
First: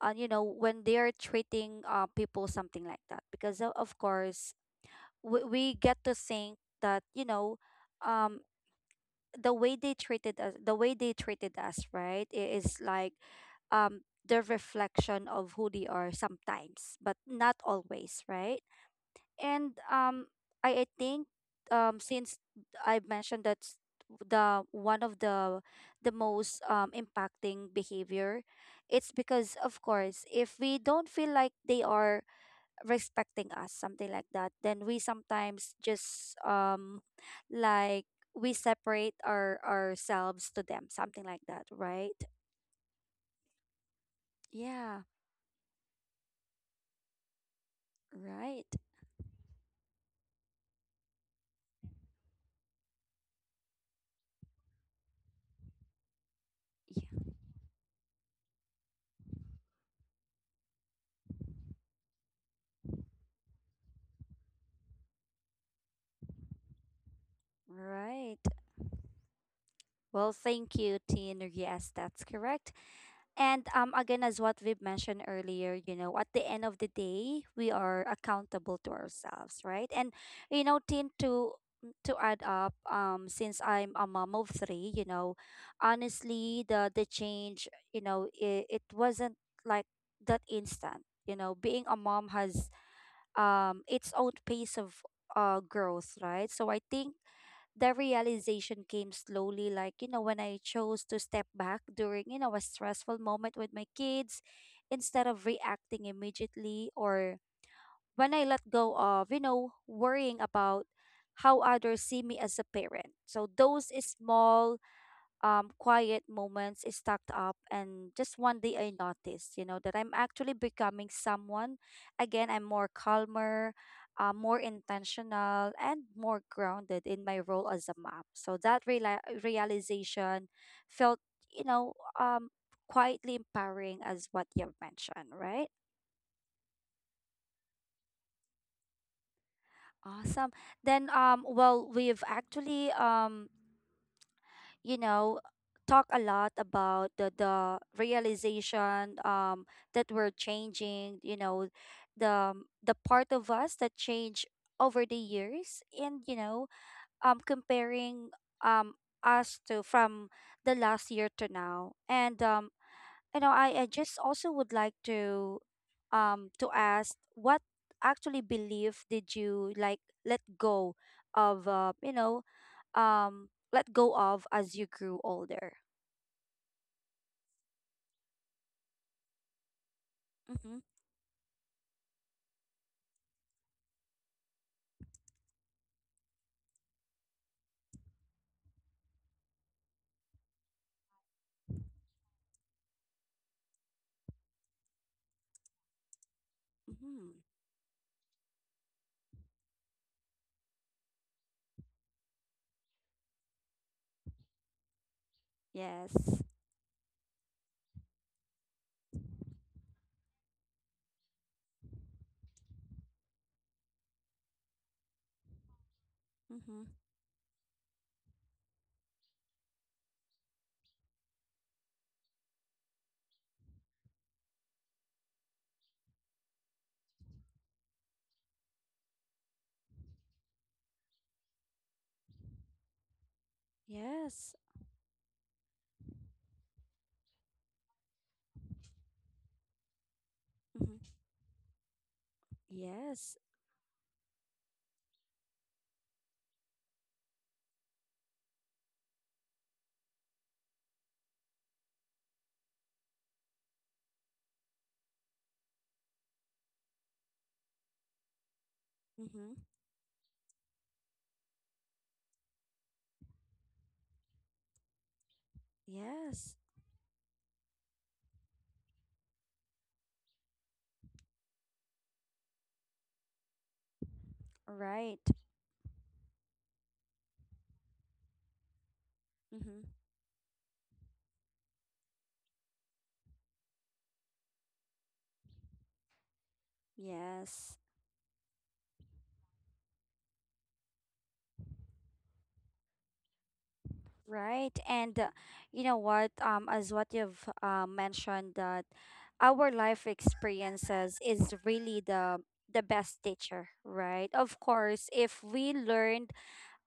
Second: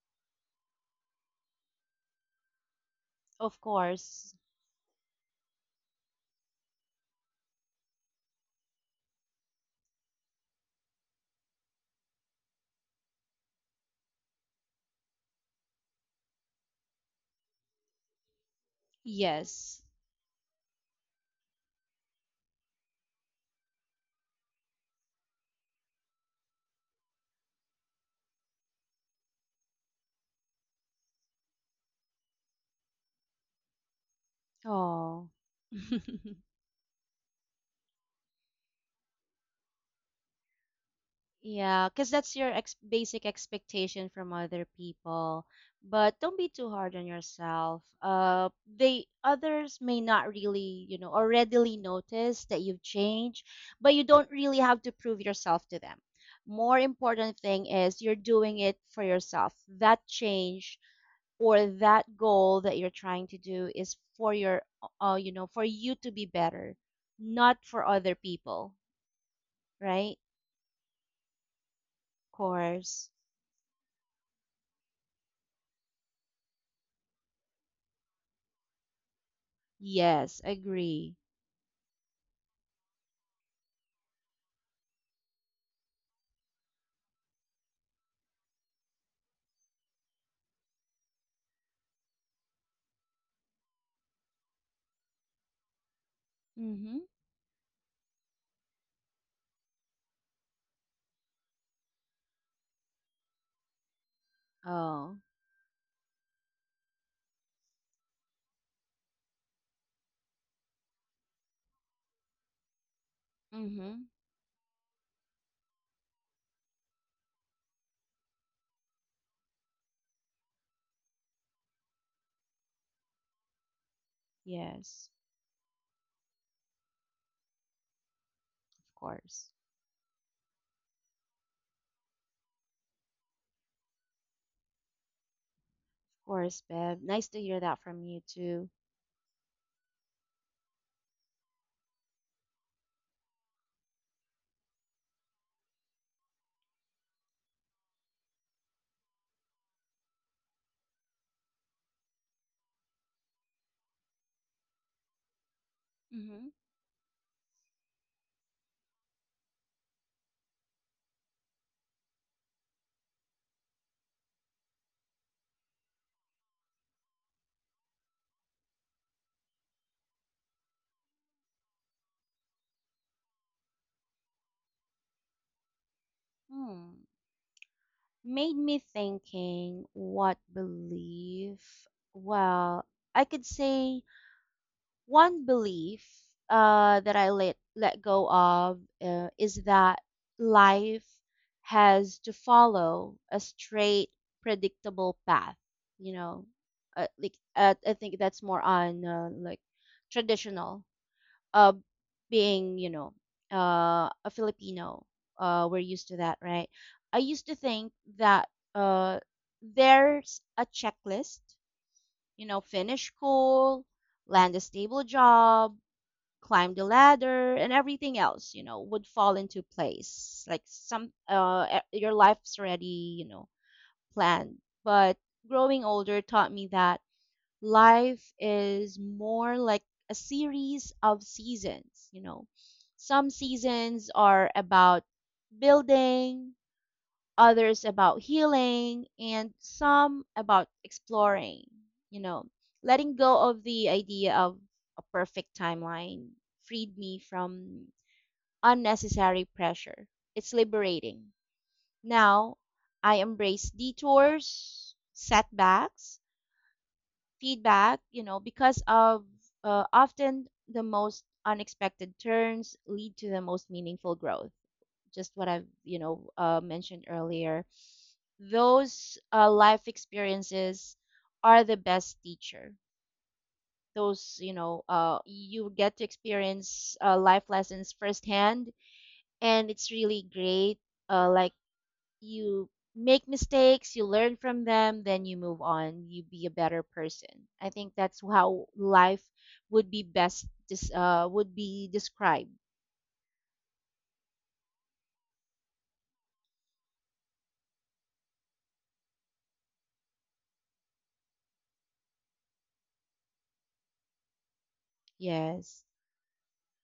Speaker 1: when they're treating, people something like that, because,
Speaker 2: Of
Speaker 1: of
Speaker 2: course.
Speaker 1: course, we get to think that, um the way they treated us, right? It is like, the reflection of who they are sometimes, but not always, right? And
Speaker 2: Yes.
Speaker 1: I think, since I mentioned, that's the one of the most impacting behavior. It's because, of course, if we don't feel like they are respecting us, something like that, then we
Speaker 2: Oh.
Speaker 1: sometimes just like, we separate ourselves to them, something like that,
Speaker 2: Yeah, because
Speaker 1: right?
Speaker 2: that's your ex basic expectation from other
Speaker 1: Yeah,
Speaker 2: people. But don't be too hard on yourself.
Speaker 1: right.
Speaker 2: They others may not really or readily notice that you've changed, but you don't really have to prove yourself to them. More
Speaker 1: Yeah,
Speaker 2: important thing is you're doing it for yourself. That change or that goal that you're trying to do is for your, for you to be better, not for other
Speaker 1: right.
Speaker 2: people, right?
Speaker 1: Well, thank you, Tin. Yes, that's
Speaker 2: Of
Speaker 1: correct.
Speaker 2: course.
Speaker 1: And, again, as what we've mentioned earlier, at the end of the day, we are accountable to ourselves, right? And,
Speaker 2: Yes,
Speaker 1: Tin,
Speaker 2: agree.
Speaker 1: to add up, since I'm a mom of three, honestly, the change, it wasn't like that instant. You know, being a mom has, its own pace of, growth, right? So I
Speaker 2: Mm-hmm.
Speaker 1: think the realization came slowly, like, when I chose to step back during, a stressful moment with my kids,
Speaker 2: Oh.
Speaker 1: instead of reacting immediately, or when I let go of, worrying about how others see me as a parent. So those
Speaker 2: Mm-hmm.
Speaker 1: small, quiet moments stacked up. And just one day I noticed, that I'm actually becoming someone. Again, I'm more calmer, more
Speaker 2: Yes,
Speaker 1: intentional, and more grounded in my role as a mom. So that
Speaker 2: of course.
Speaker 1: realization felt, you know, um, quietly empowering, as what you've mentioned, right?
Speaker 2: Of course, babe. Nice to hear that from you too.
Speaker 1: Awesome. Then, well, we've actually, you know talk a lot about the realization that we're changing, the the part of us that change over the years. And,
Speaker 2: Mm-hmm.
Speaker 1: comparing, um us to from the last year to now. And, I just also would like to, to ask, what actually belief did you like let go of, um let go of as you grew older?
Speaker 2: Hmm. Made me thinking what
Speaker 1: Mm-hmm.
Speaker 2: belief? Well, I could say one belief that I let go of is that life has to follow a straight, predictable path. You know,
Speaker 1: Mm-hmm.
Speaker 2: like I think that's more on like traditional uh, being. You know, a Filipino. We're used to that,
Speaker 1: Yes.
Speaker 2: right? I used to think that uh, there's a checklist. You know, finish school, land a stable job, climb
Speaker 1: Mm-hmm.
Speaker 2: the ladder, and everything else would fall into place, like some your life's already planned. But growing older taught me that life is more like a series of seasons. You know, some seasons are
Speaker 1: Yes.
Speaker 2: about building, others about healing, and some about
Speaker 1: Mm-hmm.
Speaker 2: exploring, you know. Letting
Speaker 1: Yes.
Speaker 2: go of the idea of a perfect timeline freed me from unnecessary pressure. It's liberating. Now, I embrace detours, setbacks, feedback, because of
Speaker 1: Mm-hmm.
Speaker 2: often the most unexpected turns lead to the most meaningful growth. Just what I've
Speaker 1: Yes.
Speaker 2: mentioned earlier, those life experiences are the best teacher.
Speaker 1: Right.
Speaker 2: You get to experience life lessons firsthand, and
Speaker 1: Mm-hmm.
Speaker 2: it's really great. Like, you make mistakes, you learn from them, then you move on, you be a better person. I
Speaker 1: Yes.
Speaker 2: think that's how life would be best dis- would be described.
Speaker 1: Right. And, you know what? As what you've, mentioned, that our life experiences is really the best teacher, right? Of course, if we
Speaker 2: Yes.
Speaker 1: learned,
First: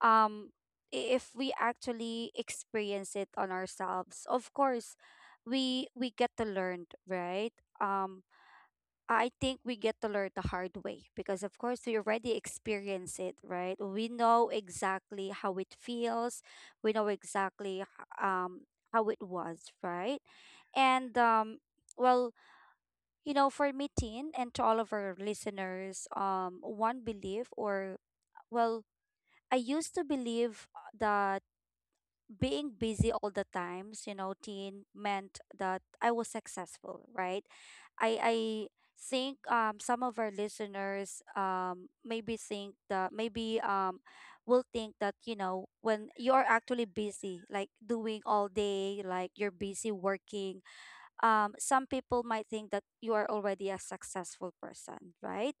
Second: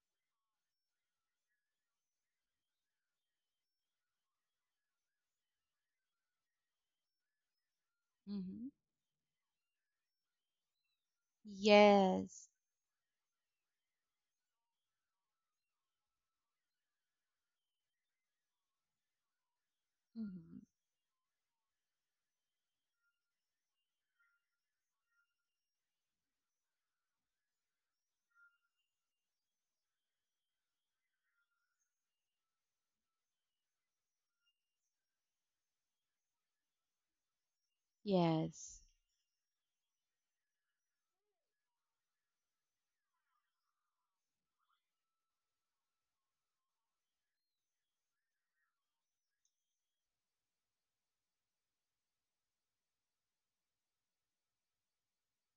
Speaker 1: um if we actually experience it on ourselves, of course we get to learn, right? um
Speaker 2: Hmm.
Speaker 1: I think we get to learn the hard way, because of course we already
Speaker 2: Yes.
Speaker 1: experience it, right? We know exactly how it feels. We know exactly, um how it was, right?
Speaker 2: Hmm.
Speaker 1: And, well, for me, teen, and to all of our listeners, one belief, or, well, I used to believe, that being busy all the times, teen meant that I was successful, right? I
Speaker 2: Yes.
Speaker 1: think some of our listeners, maybe think that, maybe will think that, when you are actually busy, like doing all day, like you're busy working, some people might think that you are already a successful person, right?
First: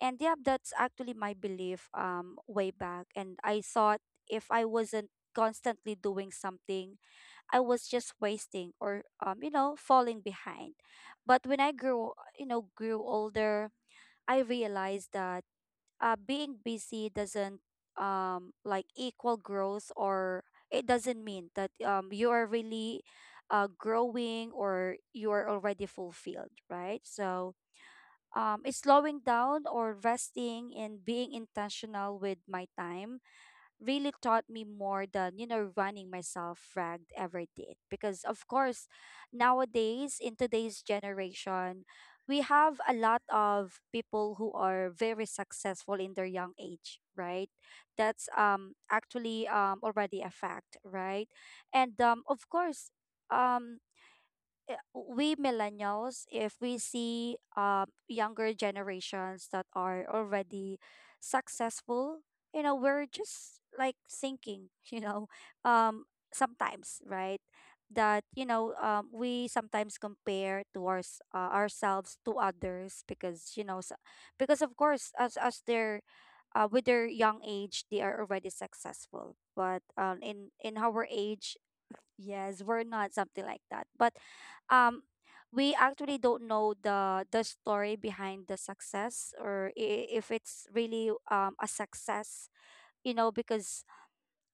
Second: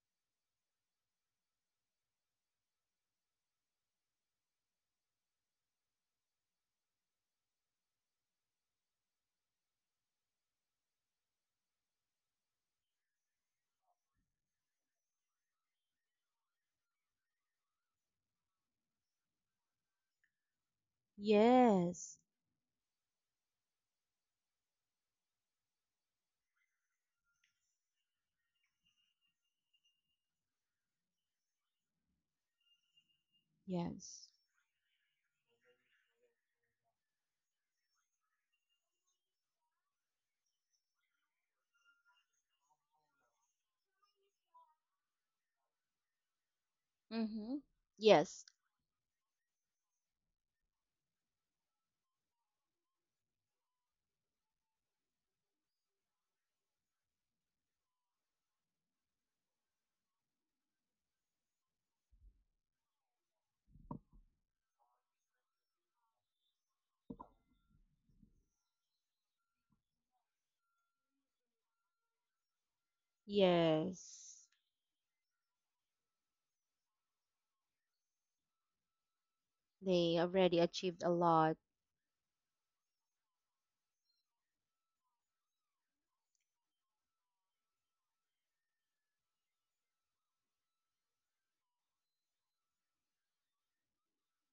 Speaker 1: And yeah, that's actually my belief, way back. And I thought, if I wasn't constantly doing something, I was just wasting, or, falling behind. But when I grew, grew older, I realized that, being busy doesn't like equal growth, or it doesn't mean that,
Speaker 2: Yes.
Speaker 1: you are really, growing, or you are already fulfilled, right? So, it's slowing down or resting and being intentional with my time really
Speaker 2: Yes.
Speaker 1: taught me more than, running myself ragged ever did. Because, of course, nowadays, in today's generation, we have a lot of people who are very successful in their young age, right?
Speaker 2: Mm-hmm.
Speaker 1: That's,
Speaker 2: Yes.
Speaker 1: actually, already a fact, right? And, of course, um, we millennials, if we see, younger generations that are already successful, we're just like thinking, um, sometimes, right? That, we sometimes compare to our, ourselves to others, because,
Speaker 2: Yes.
Speaker 1: because of course, as they're, with their young age, they are already successful. But,
Speaker 2: They
Speaker 1: in
Speaker 2: already achieved
Speaker 1: our
Speaker 2: a
Speaker 1: age,
Speaker 2: lot.
Speaker 1: yes, we're not something like that. But um we actually don't know the story behind the success or if it's really a success, because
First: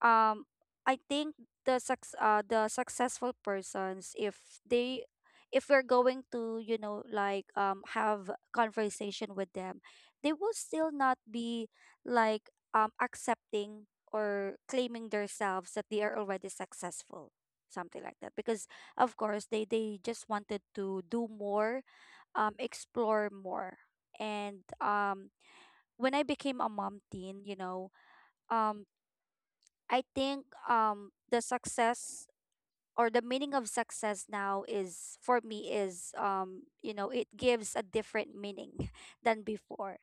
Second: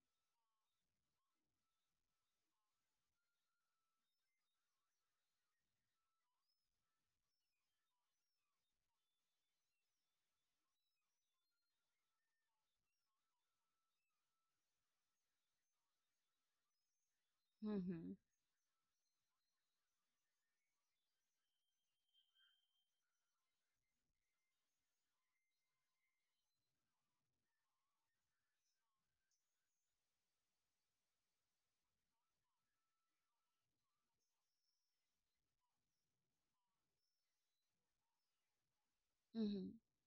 Speaker 1: um I think the successful persons, if we're going to have conversation with them, they will still not be like accepting or claiming themselves that they are already successful, something
Speaker 2: Mm-hmm.
Speaker 1: like that, because of course they just wanted to do more, explore more. And when I became a mom, Teen, you know, um, I think the success or the meaning of success now, is for me is you know, it gives a different meaning than
Speaker 2: Mm-hmm.
Speaker 1: before.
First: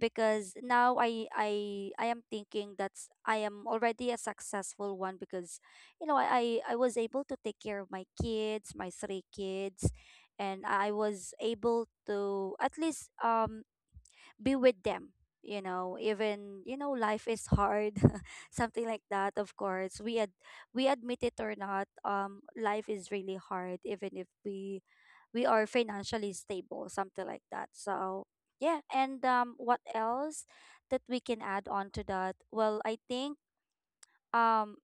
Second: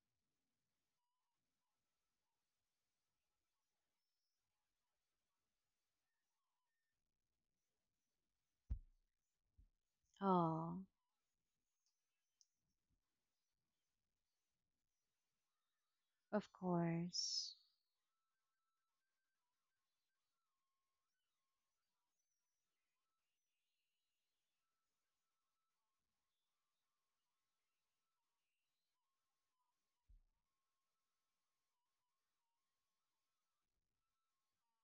Speaker 1: Because now I am thinking that I am already a successful one because, you know, I was able to take care of my kids, my three kids, and
Speaker 2: Oh,
Speaker 1: I was able to at least be with them, you know,
Speaker 2: of
Speaker 1: even, you know, life is
Speaker 2: course.
Speaker 1: hard something like that. Of course, we admit it or not, life is really hard even if we are financially stable, something like that. So yeah. And what else that we can add on to that? Well, I think, um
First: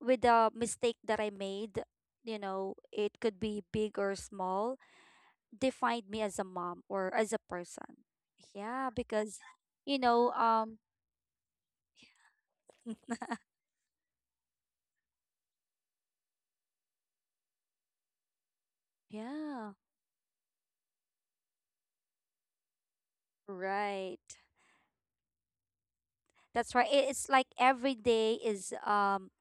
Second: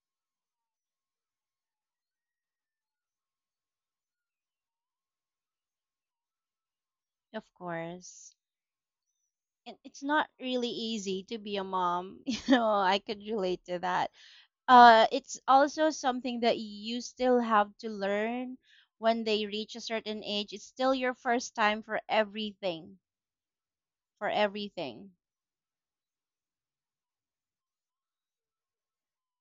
Speaker 1: with the mistake that I made, you know, it could be big or small, defined me as a mom or as a
Speaker 2: Of
Speaker 1: person.
Speaker 2: course.
Speaker 1: Yeah, because
Speaker 2: And
Speaker 1: you
Speaker 2: it's not
Speaker 1: know,
Speaker 2: really
Speaker 1: um
Speaker 2: easy to be a mom. You know, I could relate to that. It's also something that you still have to learn when they
Speaker 1: yeah,
Speaker 2: reach a certain age. It's still your first time for everything.
Speaker 1: right.
Speaker 2: For everything.
Speaker 1: That's right. It's like every day is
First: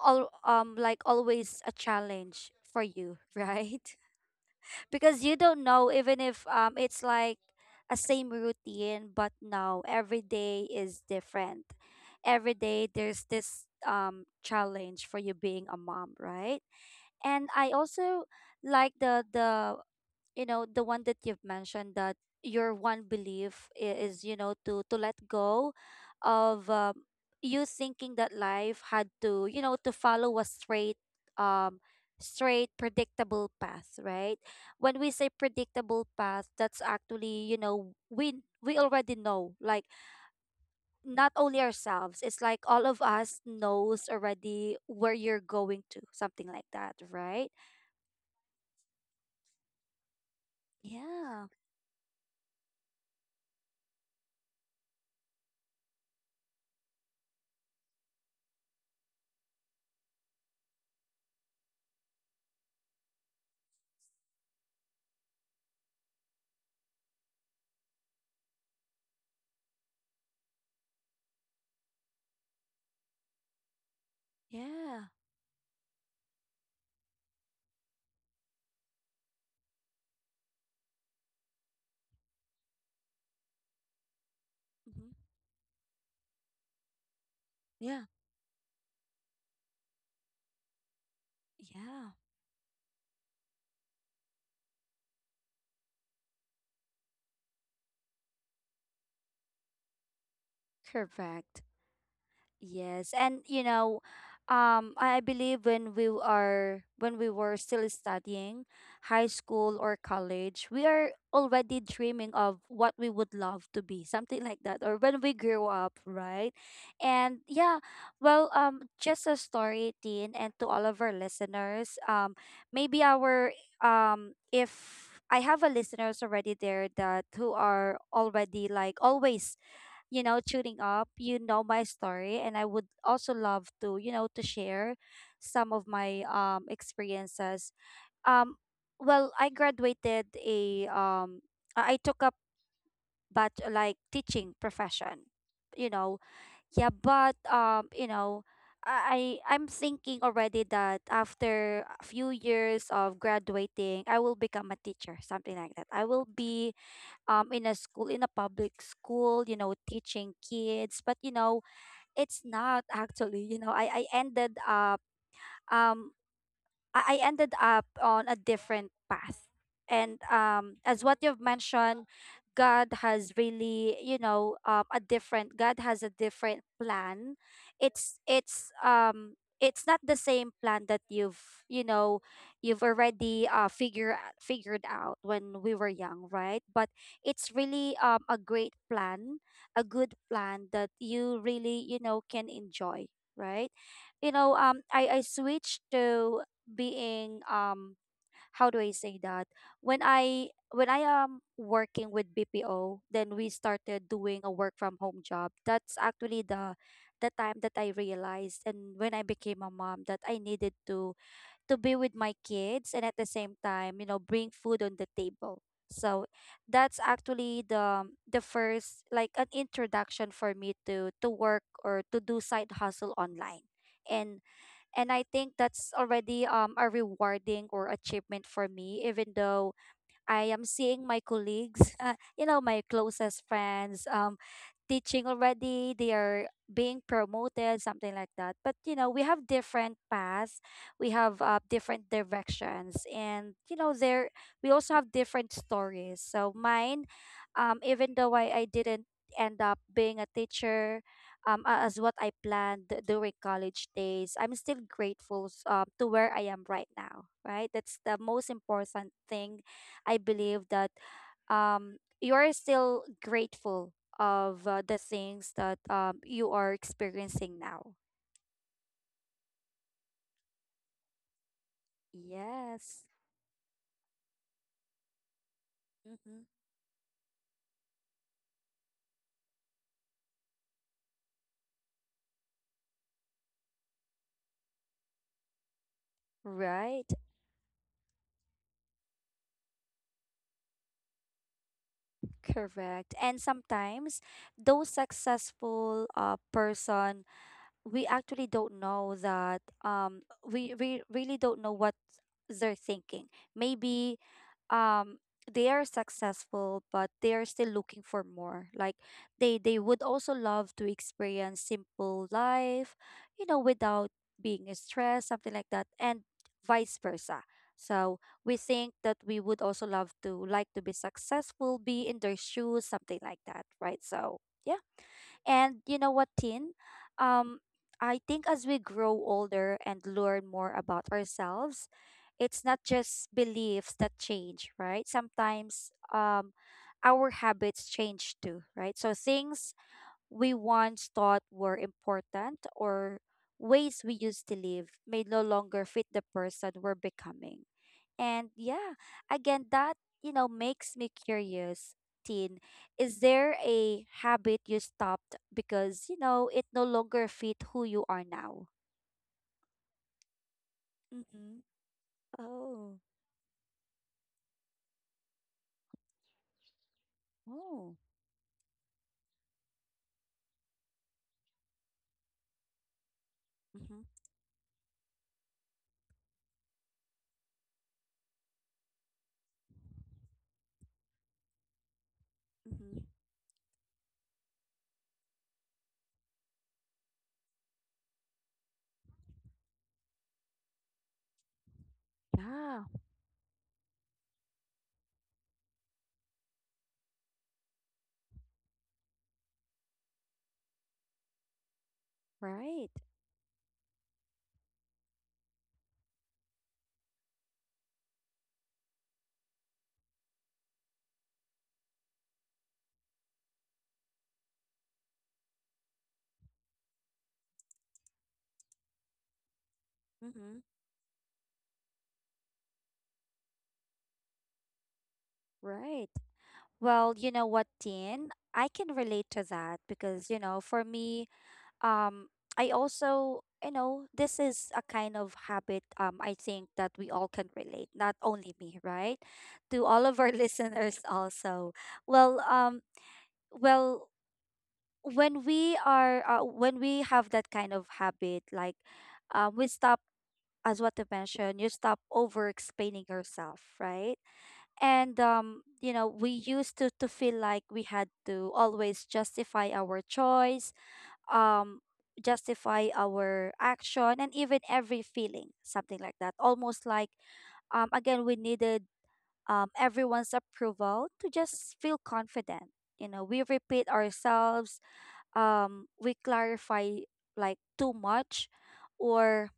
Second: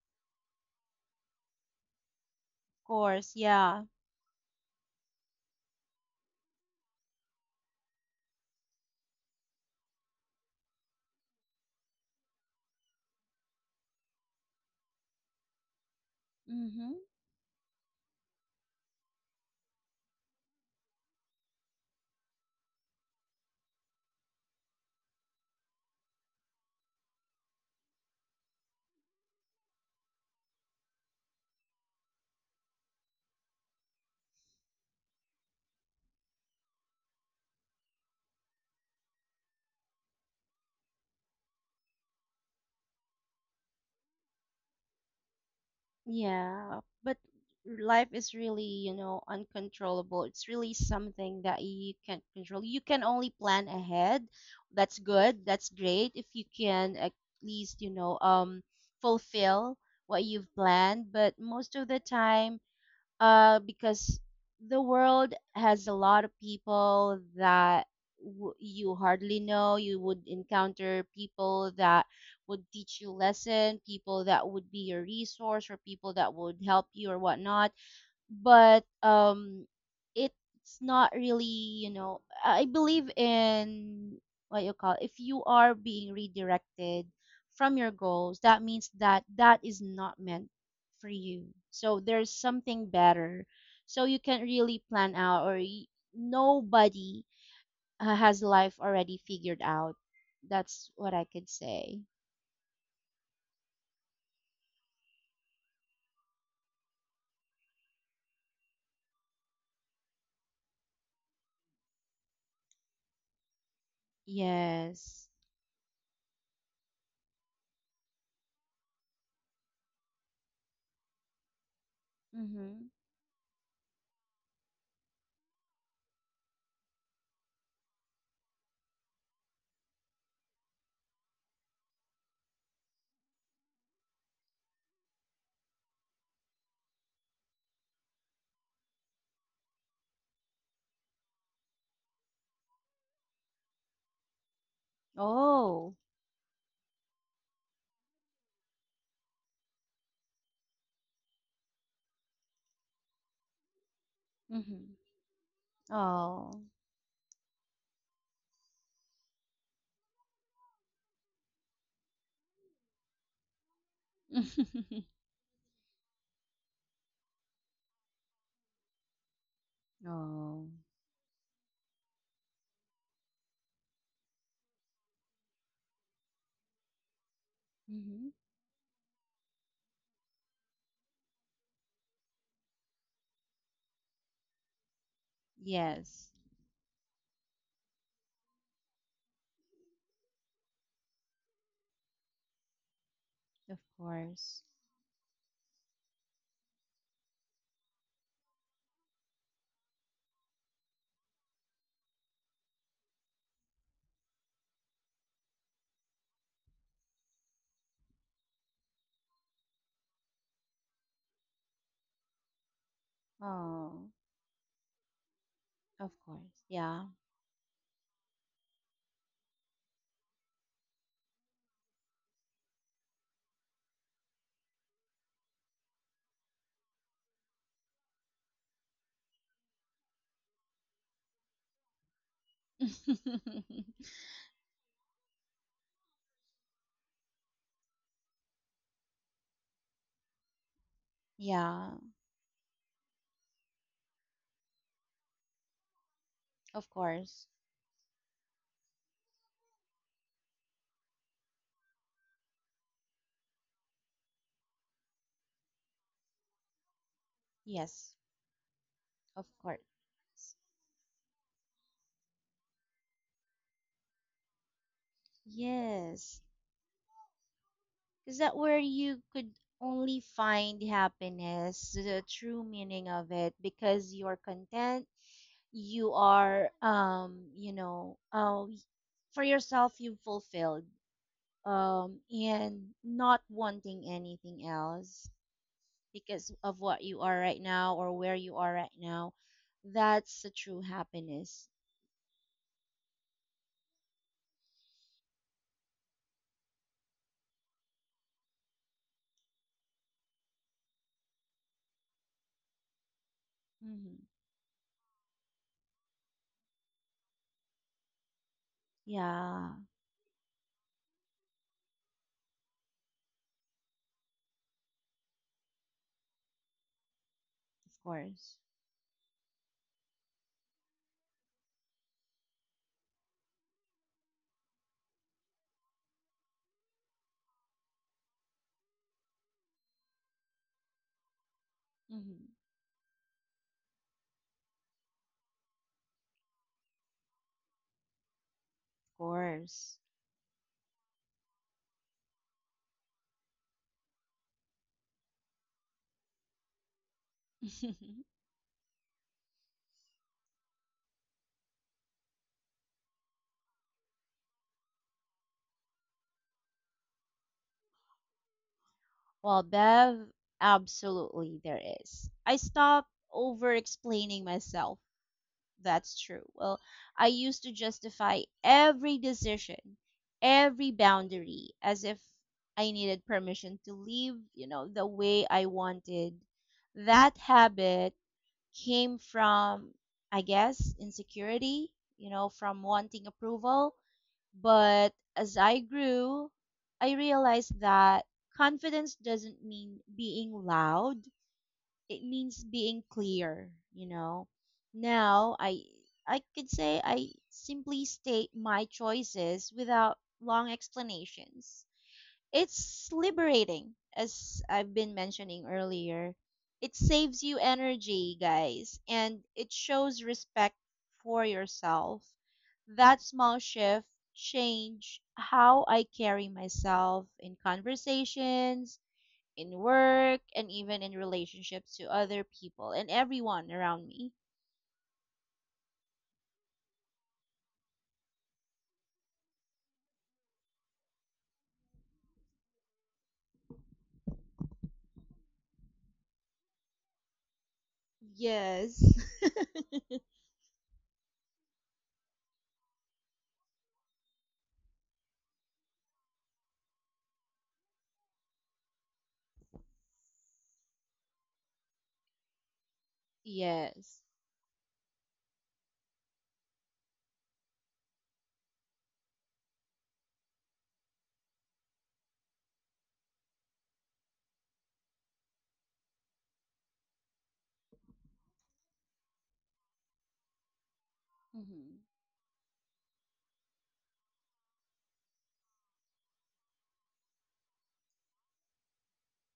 Speaker 1: all like always a challenge for
Speaker 2: Of
Speaker 1: you,
Speaker 2: course, yeah.
Speaker 1: right? Because you don't know, even if it's like a same routine, but no, every day is different. Every day there's this challenge for you being a mom, right?
Speaker 2: Mm-hmm.
Speaker 1: And I also like the you know, the one that you've mentioned, that your one belief is, you know, to let go of you thinking that life had to, you know, to follow a straight um straight predictable path, right? When we say predictable path, that's actually, you know, we already know, like, not only ourselves, it's like all of us knows already where you're going to, something like
Speaker 2: Yeah,
Speaker 1: that,
Speaker 2: but
Speaker 1: right?
Speaker 2: life is really uncontrollable. It's really something
Speaker 1: Yeah.
Speaker 2: that you can't control. You can only plan ahead. That's good. That's great if you can at least fulfill what you've planned, but most of the time because the world has a lot of people that you hardly know. You would encounter people that would teach you lesson, people that would be your
Speaker 1: Yeah.
Speaker 2: resource, or people that would help you or whatnot, but it's not really I believe in what you call,
Speaker 1: Hmm.
Speaker 2: if you are being redirected from your
Speaker 1: Yeah.
Speaker 2: goals, that means that that is not meant for you, so
Speaker 1: Yeah.
Speaker 2: there's something better. So you can not really plan out, or nobody has life already figured out. That's what I could
Speaker 1: Correct.
Speaker 2: say.
Speaker 1: Yes, and you know, I believe when we are, when we were still studying high school or college, we are already dreaming of what we would love to be, something like that, or when we
Speaker 2: Yes.
Speaker 1: grew up, right? And yeah, well, just a story, Tin, and to all of our listeners,
Speaker 2: Mhm.
Speaker 1: maybe our if I have a listeners already there that who are already like always, you know, tuning up. You know my story, and I would also love to, you know, to share some of my experiences. Um, well, I graduated a I took up but like teaching profession, you
Speaker 2: Oh.
Speaker 1: know. Yeah, but you know. I'm thinking already that after a few years of graduating, I will become a
Speaker 2: Mhm.
Speaker 1: teacher, something like that. I will
Speaker 2: Oh.
Speaker 1: be in a school, in a public school, you know, teaching kids. But you know, it's not actually. You know, I ended up um I ended up on a different path. And
Speaker 2: Oh.
Speaker 1: as what you've mentioned, God has really, you know, a different. God has a different plan. It's
Speaker 2: Hmm.
Speaker 1: it's um it's not the same plan that you've, you know, you've already figured out when we were young,
Speaker 2: Yes,
Speaker 1: right? But it's really a great plan, a good plan that you really, you know, can enjoy, right?
Speaker 2: of
Speaker 1: You know,
Speaker 2: course.
Speaker 1: I switched to being how do I say that, when I, when I am working with BPO, then we started doing a work from home job. That's actually the time that I realized, and when I became a mom, that I needed to be with my kids and at the same time, you
Speaker 2: Oh,
Speaker 1: know, bring food on the table.
Speaker 2: of
Speaker 1: So
Speaker 2: course.
Speaker 1: that's
Speaker 2: Yeah.
Speaker 1: actually the first like an introduction for me to work or to do side hustle online. and and I think that's already a rewarding or achievement for me, even though I am seeing my colleagues, you know, my closest friends, teaching already. They are being promoted, something like that. But you know, we have different paths. We have
Speaker 2: Yeah,
Speaker 1: different directions, and you know, there we also have different stories. So
Speaker 2: of
Speaker 1: mine,
Speaker 2: course.
Speaker 1: even though I didn't end up being a teacher, as what I planned during college days, I'm still grateful, to where I am right now, right? That's
Speaker 2: Yes,
Speaker 1: the most important
Speaker 2: of
Speaker 1: thing.
Speaker 2: course.
Speaker 1: I believe that you're still grateful of the things that,
Speaker 2: Yes.
Speaker 1: you are experiencing now.
Speaker 2: Is that where you could only find happiness, the true
Speaker 1: Yes.
Speaker 2: meaning of it? Because you're content, you
Speaker 1: Mm-hmm.
Speaker 2: are for yourself, you've fulfilled, and not wanting anything else, because of what
Speaker 1: Right,
Speaker 2: you are right now or where you are right now. That's the true happiness.
Speaker 1: correct. And sometimes those successful person, we actually don't know that we really don't know what they're thinking. Maybe
Speaker 2: Hmm.
Speaker 1: um they are successful, but they are still looking for more, like they
Speaker 2: Yeah,
Speaker 1: they would also love to experience simple life, you know, without being stressed, something like that, and vice versa.
Speaker 2: of
Speaker 1: So we
Speaker 2: course.
Speaker 1: think that we would also love to like to be successful, be in their shoes, something like that, right? So yeah. And you know what, Tin? Um, I think as we grow older and learn more about ourselves,
Speaker 2: Hmm. Of
Speaker 1: it's not just beliefs that change, right? Sometimes our habits change too, right? So things
Speaker 2: course.
Speaker 1: we once thought were important or ways we used to live may no longer fit the person we're becoming. And yeah, again, that, you know, makes me curious. Teen, is there a habit you stopped because, you know, it no longer fit who you are now?
Speaker 2: Well, Bev,
Speaker 1: Mm-hmm.
Speaker 2: absolutely there is. I
Speaker 1: Oh,
Speaker 2: stopped over explaining myself. That's true. Well, I used to
Speaker 1: oh,
Speaker 2: justify every decision, every boundary, as if I needed permission to
Speaker 1: mm-hmm.
Speaker 2: live, the way I wanted. That habit came from, I guess, insecurity, from
Speaker 1: Mm-hmm.
Speaker 2: wanting approval. But as I grew, I realized that confidence doesn't mean being loud, it means
Speaker 1: Yeah,
Speaker 2: being clear. Now, I could say I simply state my choices without long explanations.
Speaker 1: right.
Speaker 2: It's liberating, as I've been mentioning earlier. It saves you energy, guys, and it shows respect for yourself. That small shift changed how I carry myself in conversations, in work,
Speaker 1: Mm-hmm.
Speaker 2: and even in relationships to other people and everyone around me.
Speaker 1: Right. Well, you know what, Tin? I can relate to that because, you know, for me, um I also, you know, this is a kind of habit, I think that we all can relate, not only me,
Speaker 2: Yes.
Speaker 1: right, to all of our listeners also. Well um well when we are when we have that kind of habit, like we stop, as what you mentioned, you stop over explaining yourself, right?
Speaker 2: Yes.
Speaker 1: And you know, we used to feel like we had to always justify our choice, um justify our action and even every feeling, something like that, almost like again we needed everyone's approval to just feel
Speaker 2: Mhm.
Speaker 1: confident. You know, we repeat ourselves, we clarify like too much or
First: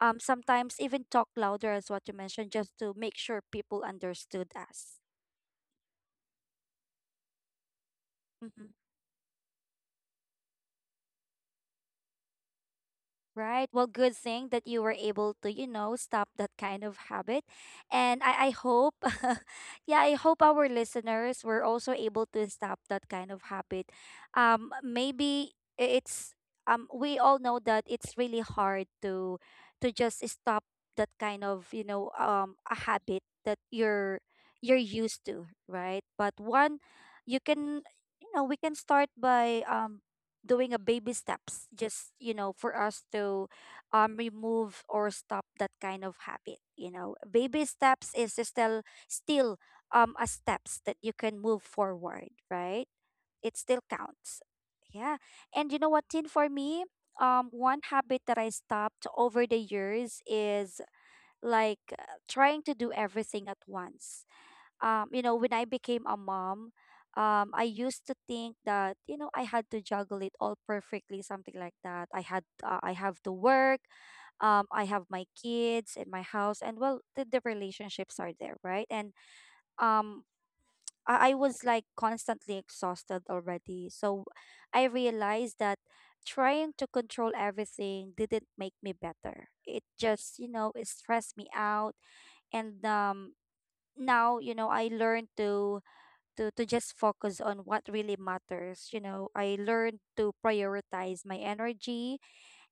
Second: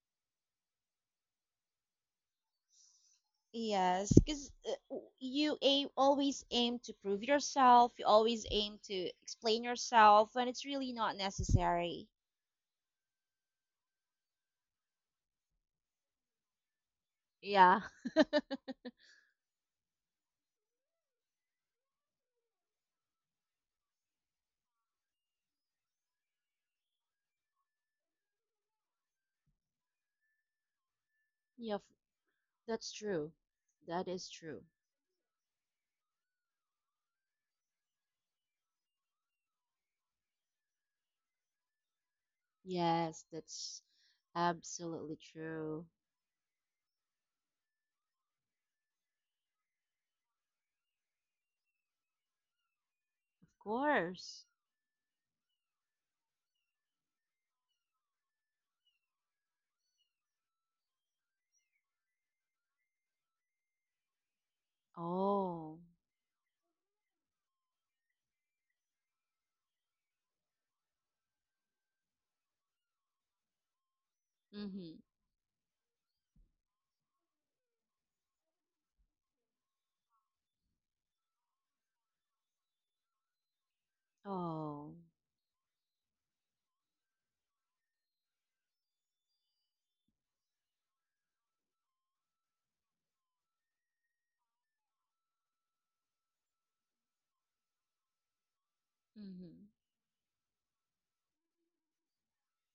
Speaker 1: sometimes even talk louder, as what you mentioned, just to make sure people
Speaker 2: Yes, because
Speaker 1: understood us.
Speaker 2: you aim always aim to prove yourself. You always
Speaker 1: Mm-hmm.
Speaker 2: aim to explain yourself when it's really not necessary.
Speaker 1: Right. Well, good thing that you were able to, you know, stop that kind of habit.
Speaker 2: Yeah,
Speaker 1: And I hope, yeah, I hope our listeners were also able to stop that kind of habit. Maybe it's, we all know that it's really hard to just stop that kind of,
Speaker 2: yeah,
Speaker 1: you know, a
Speaker 2: that's
Speaker 1: habit
Speaker 2: true.
Speaker 1: that
Speaker 2: That is true.
Speaker 1: you're used to, right? But one, you can, you know, we can start by, doing a baby steps, just you know, for us
Speaker 2: Yes,
Speaker 1: to
Speaker 2: that's
Speaker 1: remove or
Speaker 2: absolutely
Speaker 1: stop that
Speaker 2: true.
Speaker 1: kind of habit. You know, baby steps is still still a steps that you can move forward, right?
Speaker 2: Of
Speaker 1: It still counts.
Speaker 2: course.
Speaker 1: Yeah. And you know what, Tin, for me, one habit that I stopped over the years is like, trying to do everything at once. You know, when I
Speaker 2: Oh.
Speaker 1: became a mom, I used to think that you know I had to juggle it all perfectly, something like that. I had I have to work, I
Speaker 2: Mm-hmm.
Speaker 1: have my kids and my house, and well, the relationships are there, right? And um, I was like constantly exhausted already. So I
Speaker 2: Oh.
Speaker 1: realized that trying to control everything didn't make me better. It just, you know, it stressed me out. And now, you know, I learned to just focus on what really matters. You know, I
Speaker 2: Hmm.
Speaker 1: learned to prioritize my energy,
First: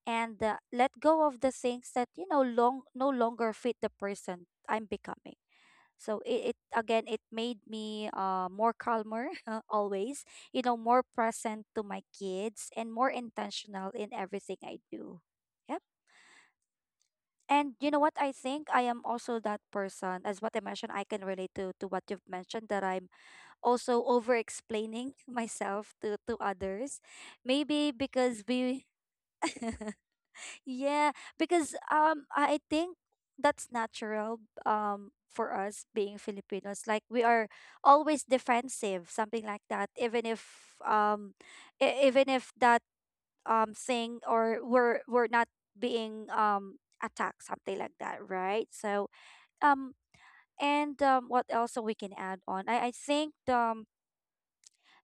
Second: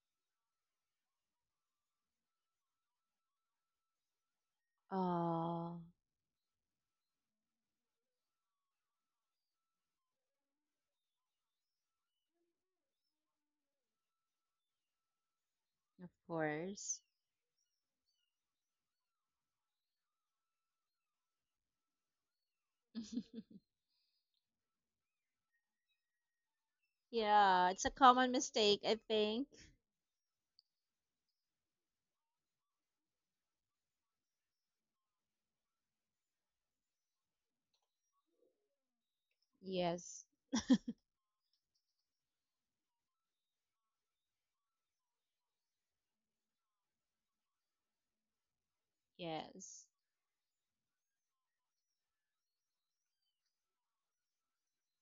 Speaker 1: and let go of the things that, you know, long no longer fit the person I'm becoming.
Speaker 2: Oh.
Speaker 1: So it again, it made me more calmer always, you know, more present to my kids, and more intentional in everything I do. Yep.
Speaker 2: Of course.
Speaker 1: And you know what, I think I am also that person. As what I mentioned, I can relate to what you've mentioned, that I'm also over explaining myself to others.
Speaker 2: Yeah, it's
Speaker 1: Maybe
Speaker 2: a common
Speaker 1: because
Speaker 2: mistake,
Speaker 1: we
Speaker 2: I think.
Speaker 1: yeah, because I think that's natural, for us being Filipinos, like we are always defensive, something like that,
Speaker 2: Yes,
Speaker 1: even if even if that thing, or we're not being attacked, something like that, right? So
Speaker 2: yes.
Speaker 1: um and what else we can add on? I think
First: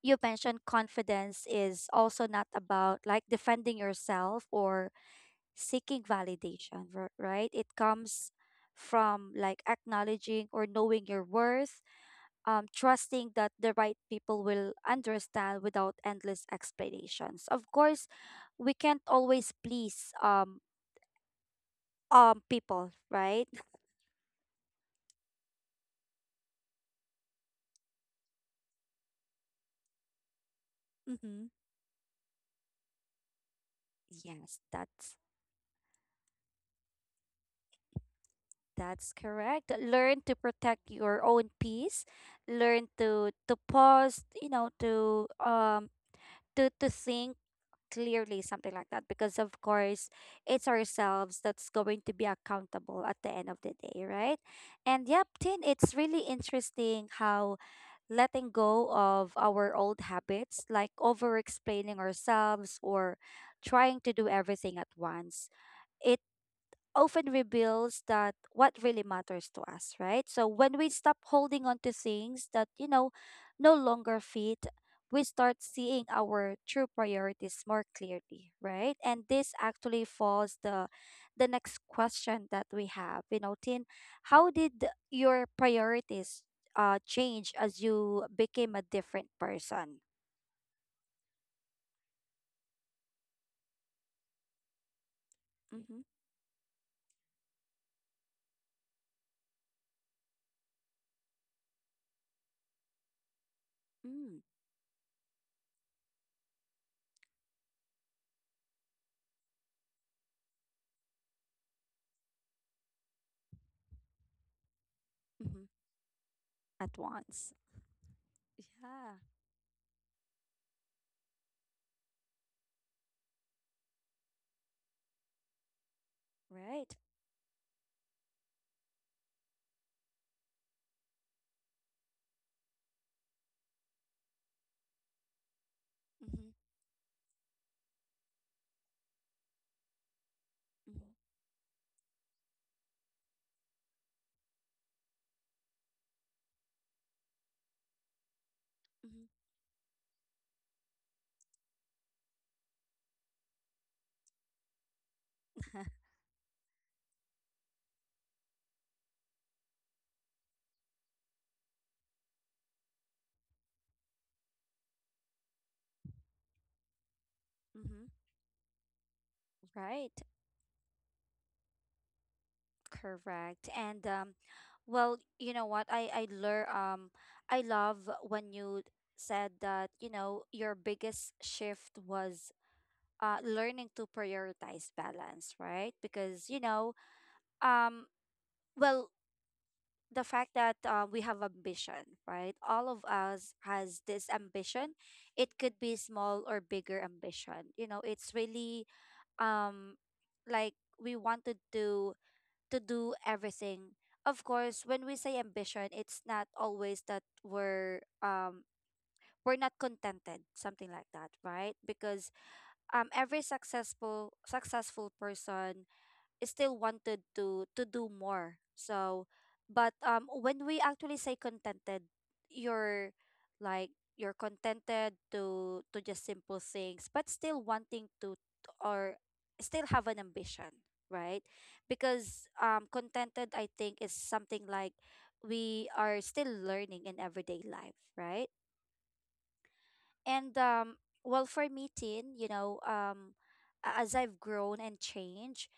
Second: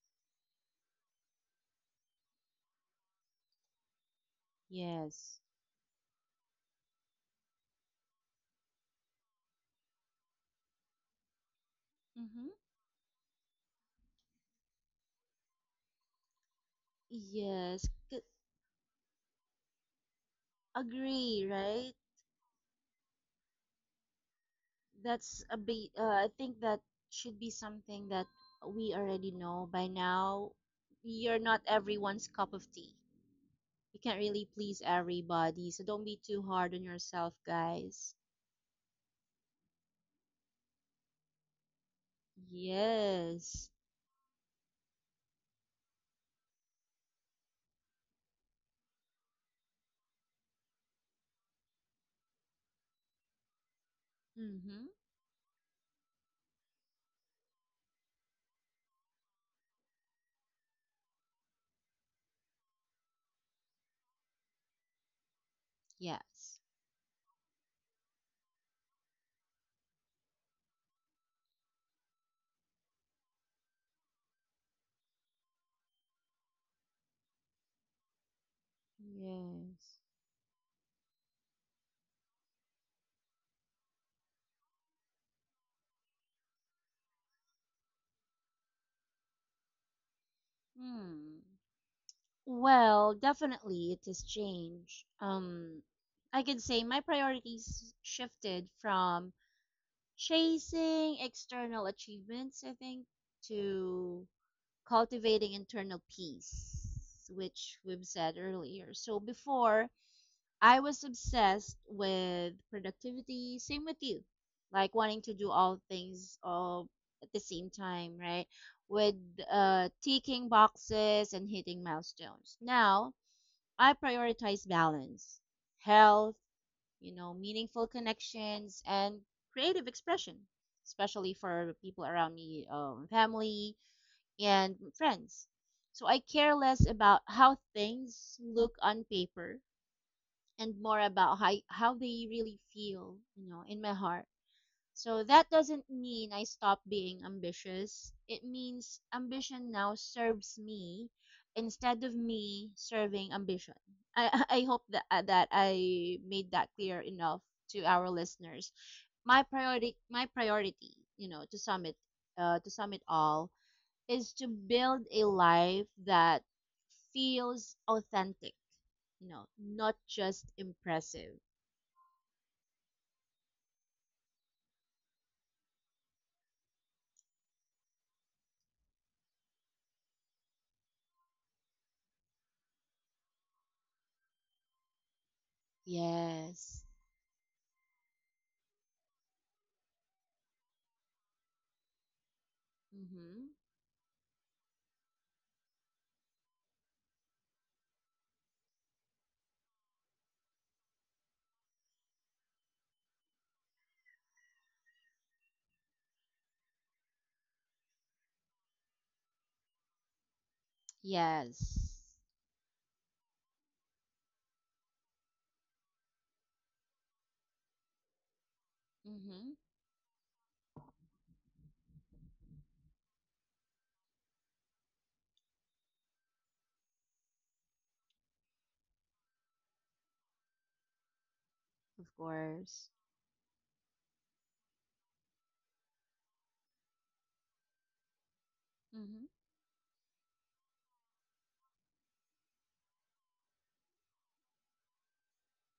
Speaker 1: you mentioned confidence is also not about like defending yourself or
Speaker 2: Yes.
Speaker 1: seeking validation, right? It comes from like acknowledging or knowing your worth,
Speaker 2: Mm-hmm.
Speaker 1: trusting that the right people will understand without endless explanations. Of
Speaker 2: Yes,
Speaker 1: course, we can't always please
Speaker 2: agree, right?
Speaker 1: people, right?
Speaker 2: That's a bit, I think that should be something that we already know by now. You're
Speaker 1: Mm-hmm.
Speaker 2: not everyone's cup of tea. You can't really
Speaker 1: Yes,
Speaker 2: please
Speaker 1: that's
Speaker 2: everybody, so don't be too hard on yourself, guys.
Speaker 1: That's correct. Learn to protect your own peace. Learn to
Speaker 2: Yes.
Speaker 1: pause, to think clearly, something like that. Because of course, it's ourselves that's going to be accountable at the end of the day, right?
Speaker 2: Mm-hmm.
Speaker 1: And yep, Tin, it's really interesting how letting go of our old habits, like over explaining ourselves or trying to do everything at once. It
Speaker 2: Yes.
Speaker 1: often reveals that what really matters to us, right? So when we stop holding on to things that no longer fit, we start seeing our true priorities more clearly, right? And this
Speaker 2: Yes.
Speaker 1: actually falls the next question that we have. You know, Tin, how did your priorities change as you became a different person?
Speaker 2: Hmm. Well, definitely it has changed.
Speaker 1: Mm-hmm.
Speaker 2: I can say my priorities shifted from chasing external achievements, I think, to
Speaker 1: Mm-hmm.
Speaker 2: cultivating internal peace, which we've said earlier. So before, I was obsessed with productivity, same with you, like wanting to do
Speaker 1: Mm-hmm.
Speaker 2: all things all
Speaker 1: At
Speaker 2: at the
Speaker 1: once.
Speaker 2: same time, right? With
Speaker 1: Yeah.
Speaker 2: ticking boxes and hitting milestones. Now, I prioritize balance, health,
Speaker 1: Right.
Speaker 2: you know, meaningful connections, and creative expression, especially for people around me, family and friends. So I
Speaker 1: Mm-hmm.
Speaker 2: care less about how things look on paper and more about how they really feel, in my heart. So that doesn't mean I stop being ambitious. It means
Speaker 1: Mm-hmm.
Speaker 2: ambition now serves me instead of me serving ambition. I I hope that I made that clear enough to our listeners. My priority, you know, to sum it to sum it all, is to build a life that feels
Speaker 1: Mm-hmm.
Speaker 2: authentic, not
Speaker 1: Right.
Speaker 2: just impressive.
Speaker 1: Correct. And Well, you know what? I learn I love when you said that, you know, your biggest shift was learning to prioritize balance, right? Because, you
Speaker 2: Yes.
Speaker 1: know, um well, the fact that we have ambition, right? All of
Speaker 2: Mhm.
Speaker 1: us has this ambition. It could be small or bigger ambition. You know, it's really um like we wanted to do everything. Of course, when we say ambition, it's not always that we're not contented, something like that,
Speaker 2: Yes.
Speaker 1: right? Because every successful person still wanted to do more. So,
Speaker 2: Mm-hmm.
Speaker 1: but when we actually say contented, you're like you're contented to just simple things, but still wanting to t- or still have an ambition, right?
Speaker 2: Of
Speaker 1: Because
Speaker 2: course.
Speaker 1: contented, I think, is something like we are still learning in everyday life, right?
Speaker 2: Mm-hmm.
Speaker 1: And um, for me, teen, you know, as I've grown and changed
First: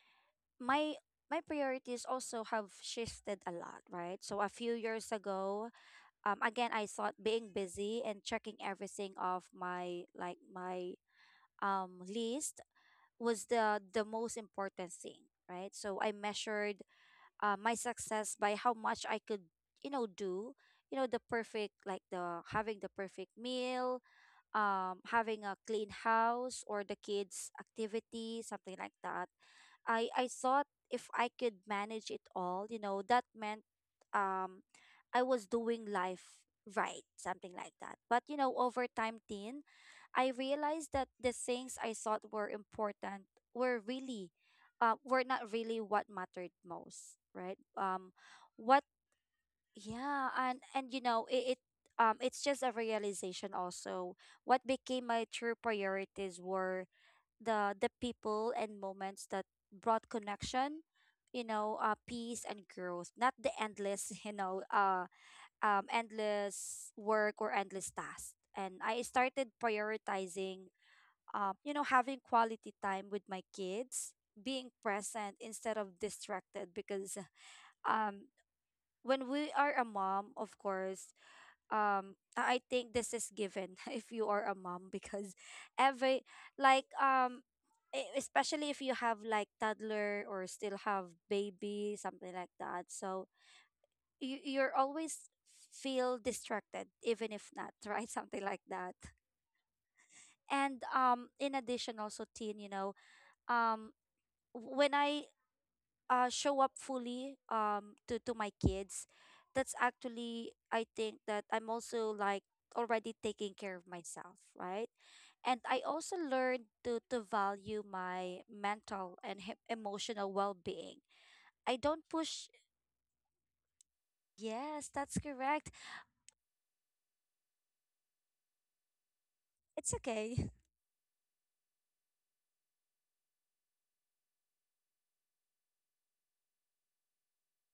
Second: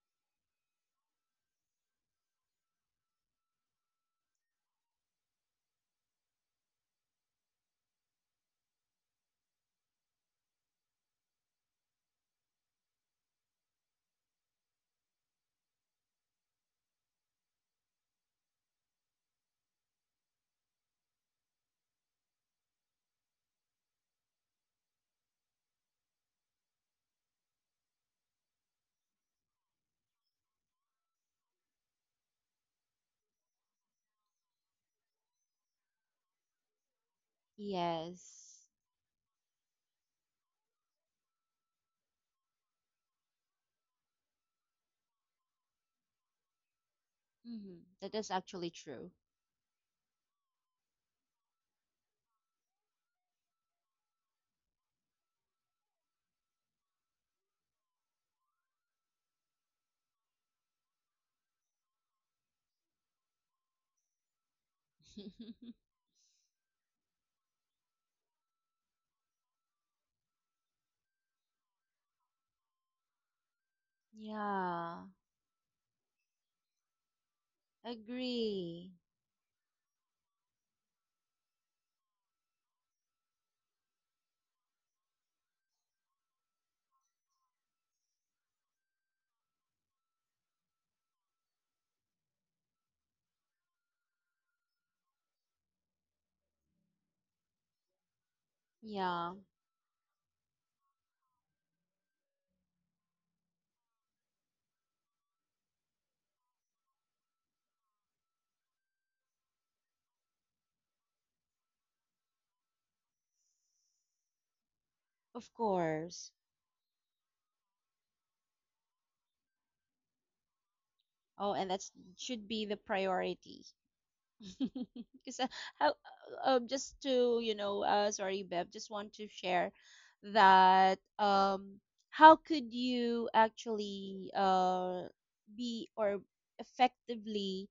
Speaker 1: my my priorities also have shifted a lot, right? So a few years ago, again I thought being busy and checking everything off my list was the most important thing, right? So I measured my success by how much I could, you know, do, you know, the perfect like the having the perfect meal, having a clean house or the kids' activity, something like that. I thought if I could manage it all, you know, that meant um I was doing life right, something like that. But you know,
Speaker 2: Yes.
Speaker 1: over time, Tin, I realized that the things I thought were important were really were not really what mattered most, right?
Speaker 2: Mm-hmm. That is actually
Speaker 1: What
Speaker 2: true.
Speaker 1: yeah, and it's just a realization also what became my true priorities were the people and moments that brought connection, you know, peace and growth, not the endless endless work or endless tasks. And I started prioritizing, you know, having quality time with my kids, being
Speaker 2: Yeah.
Speaker 1: present instead of distracted. Because um
Speaker 2: Agree.
Speaker 1: when we are a mom, of course, I think this is given if you are a mom, because every like um especially if you have like toddler or still have baby, something like that. So you you're always feel distracted even if not, right? Something like that.
Speaker 2: Yeah.
Speaker 1: And in addition also, teen, you know, um when I show up fully to my kids, that's actually, I think, that I'm also like already taking care of myself, right?
Speaker 2: Of
Speaker 1: And I also
Speaker 2: course.
Speaker 1: learned to value my mental and emotional well-being.
Speaker 2: Oh, and
Speaker 1: I
Speaker 2: that's
Speaker 1: don't push.
Speaker 2: should be the priority.
Speaker 1: Yes, that's
Speaker 2: Because
Speaker 1: correct.
Speaker 2: how, just to sorry, Bev, just want to share
Speaker 1: It's okay.
Speaker 2: that how could you actually be or effectively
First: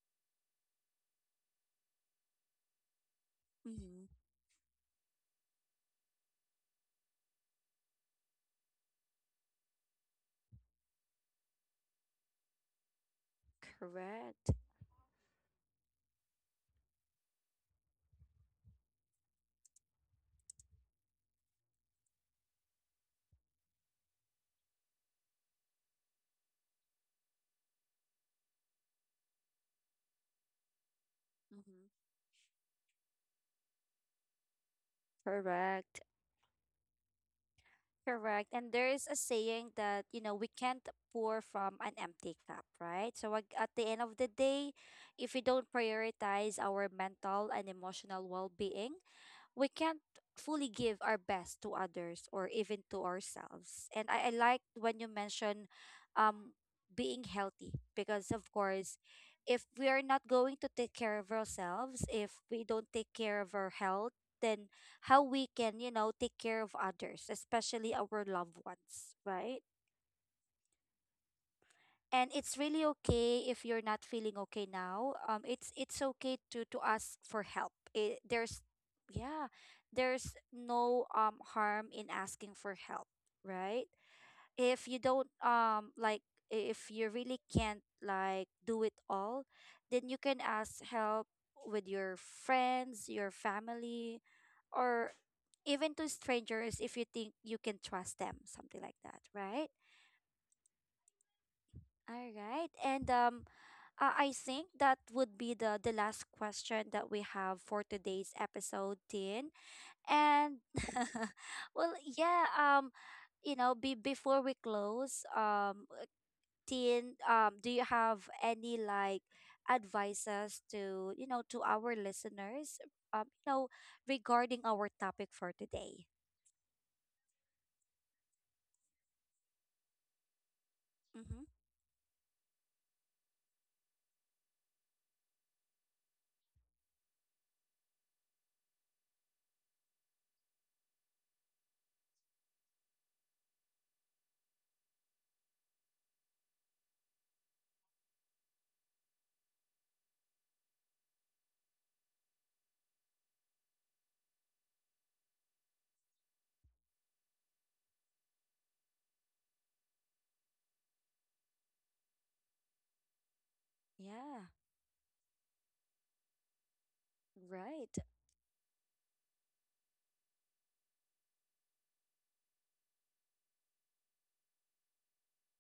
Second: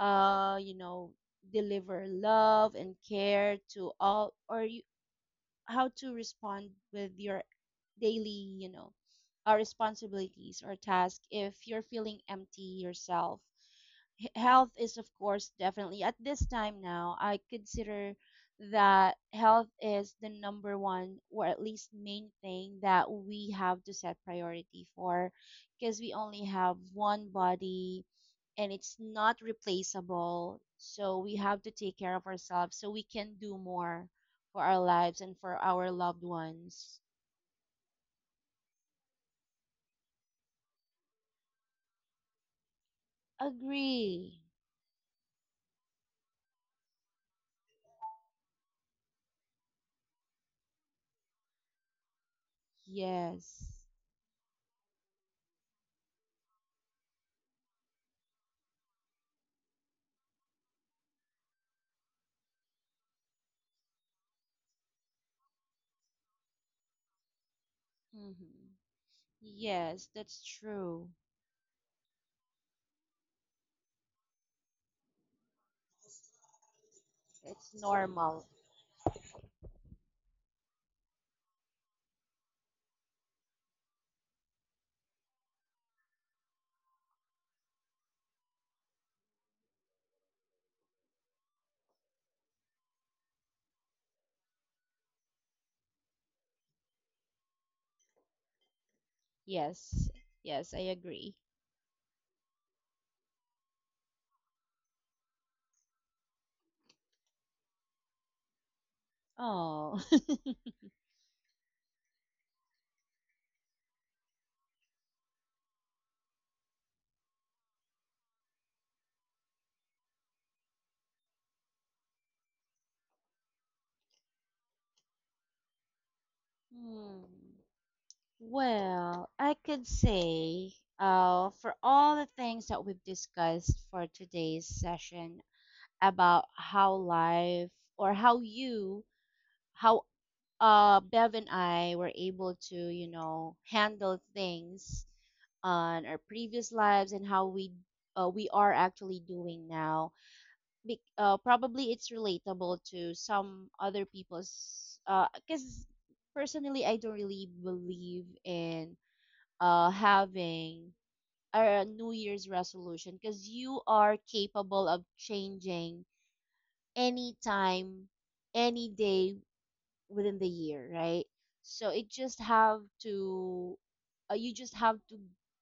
Speaker 2: uh, you know, deliver love and care to
Speaker 1: Hmm.
Speaker 2: all, or you, how to respond with your daily, responsibilities or task if you're feeling empty yourself.
Speaker 1: Correct.
Speaker 2: Health is, of course, definitely at this time now, I consider that health is the number one, or at least main thing, that we have to set priority for, because we only have one body and it's not replaceable. So we have to take
Speaker 1: Hmm.
Speaker 2: care of ourselves so we can do more for our lives and for our
Speaker 1: Correct.
Speaker 2: loved ones.
Speaker 1: Correct. And there is a saying that, you know, we can't pour from an empty cup, right? So at the end of the
Speaker 2: Agree.
Speaker 1: day, if we don't prioritize our mental and emotional well being, we can't fully give our best to others or even to
Speaker 2: Yes.
Speaker 1: ourselves. And I like when you mention um being healthy, because of course if we are not going to take care of ourselves, if we don't take care of our health, then how we can, you know, take care of others, especially our loved
Speaker 2: Hmm.
Speaker 1: ones, right?
Speaker 2: Yes, that's true.
Speaker 1: And it's really okay if you're not feeling okay now. It's okay to ask for help.
Speaker 2: It's
Speaker 1: It,
Speaker 2: normal.
Speaker 1: there's yeah, there's no harm in asking for help, right? If you don't if you really can't like do it all, then you can ask help with your friends, your family, or even to strangers if you think you can trust them, something like that, right?
Speaker 2: Yes. Yes, I agree.
Speaker 1: All right. And I think that would be the last question that we have for today's episode, Tin.
Speaker 2: Oh.
Speaker 1: And well, yeah, you know, be before we close, Tin, do you have any like advices to, you know, to our listeners, you know, regarding our topic for today?
Speaker 2: Hmm. Well, I could say
Speaker 1: Mm-hmm.
Speaker 2: for all the things that we've discussed for today's session, about how life or how you, how Bev and I were able to handle things on our previous lives, and how we are actually doing now. Probably it's relatable to some other people's. Because personally, I don't really believe in having a New Year's resolution, because you are
Speaker 1: Yeah.
Speaker 2: capable of changing any
Speaker 1: Right.
Speaker 2: time, any day within the year, right? So it just have to, you just have to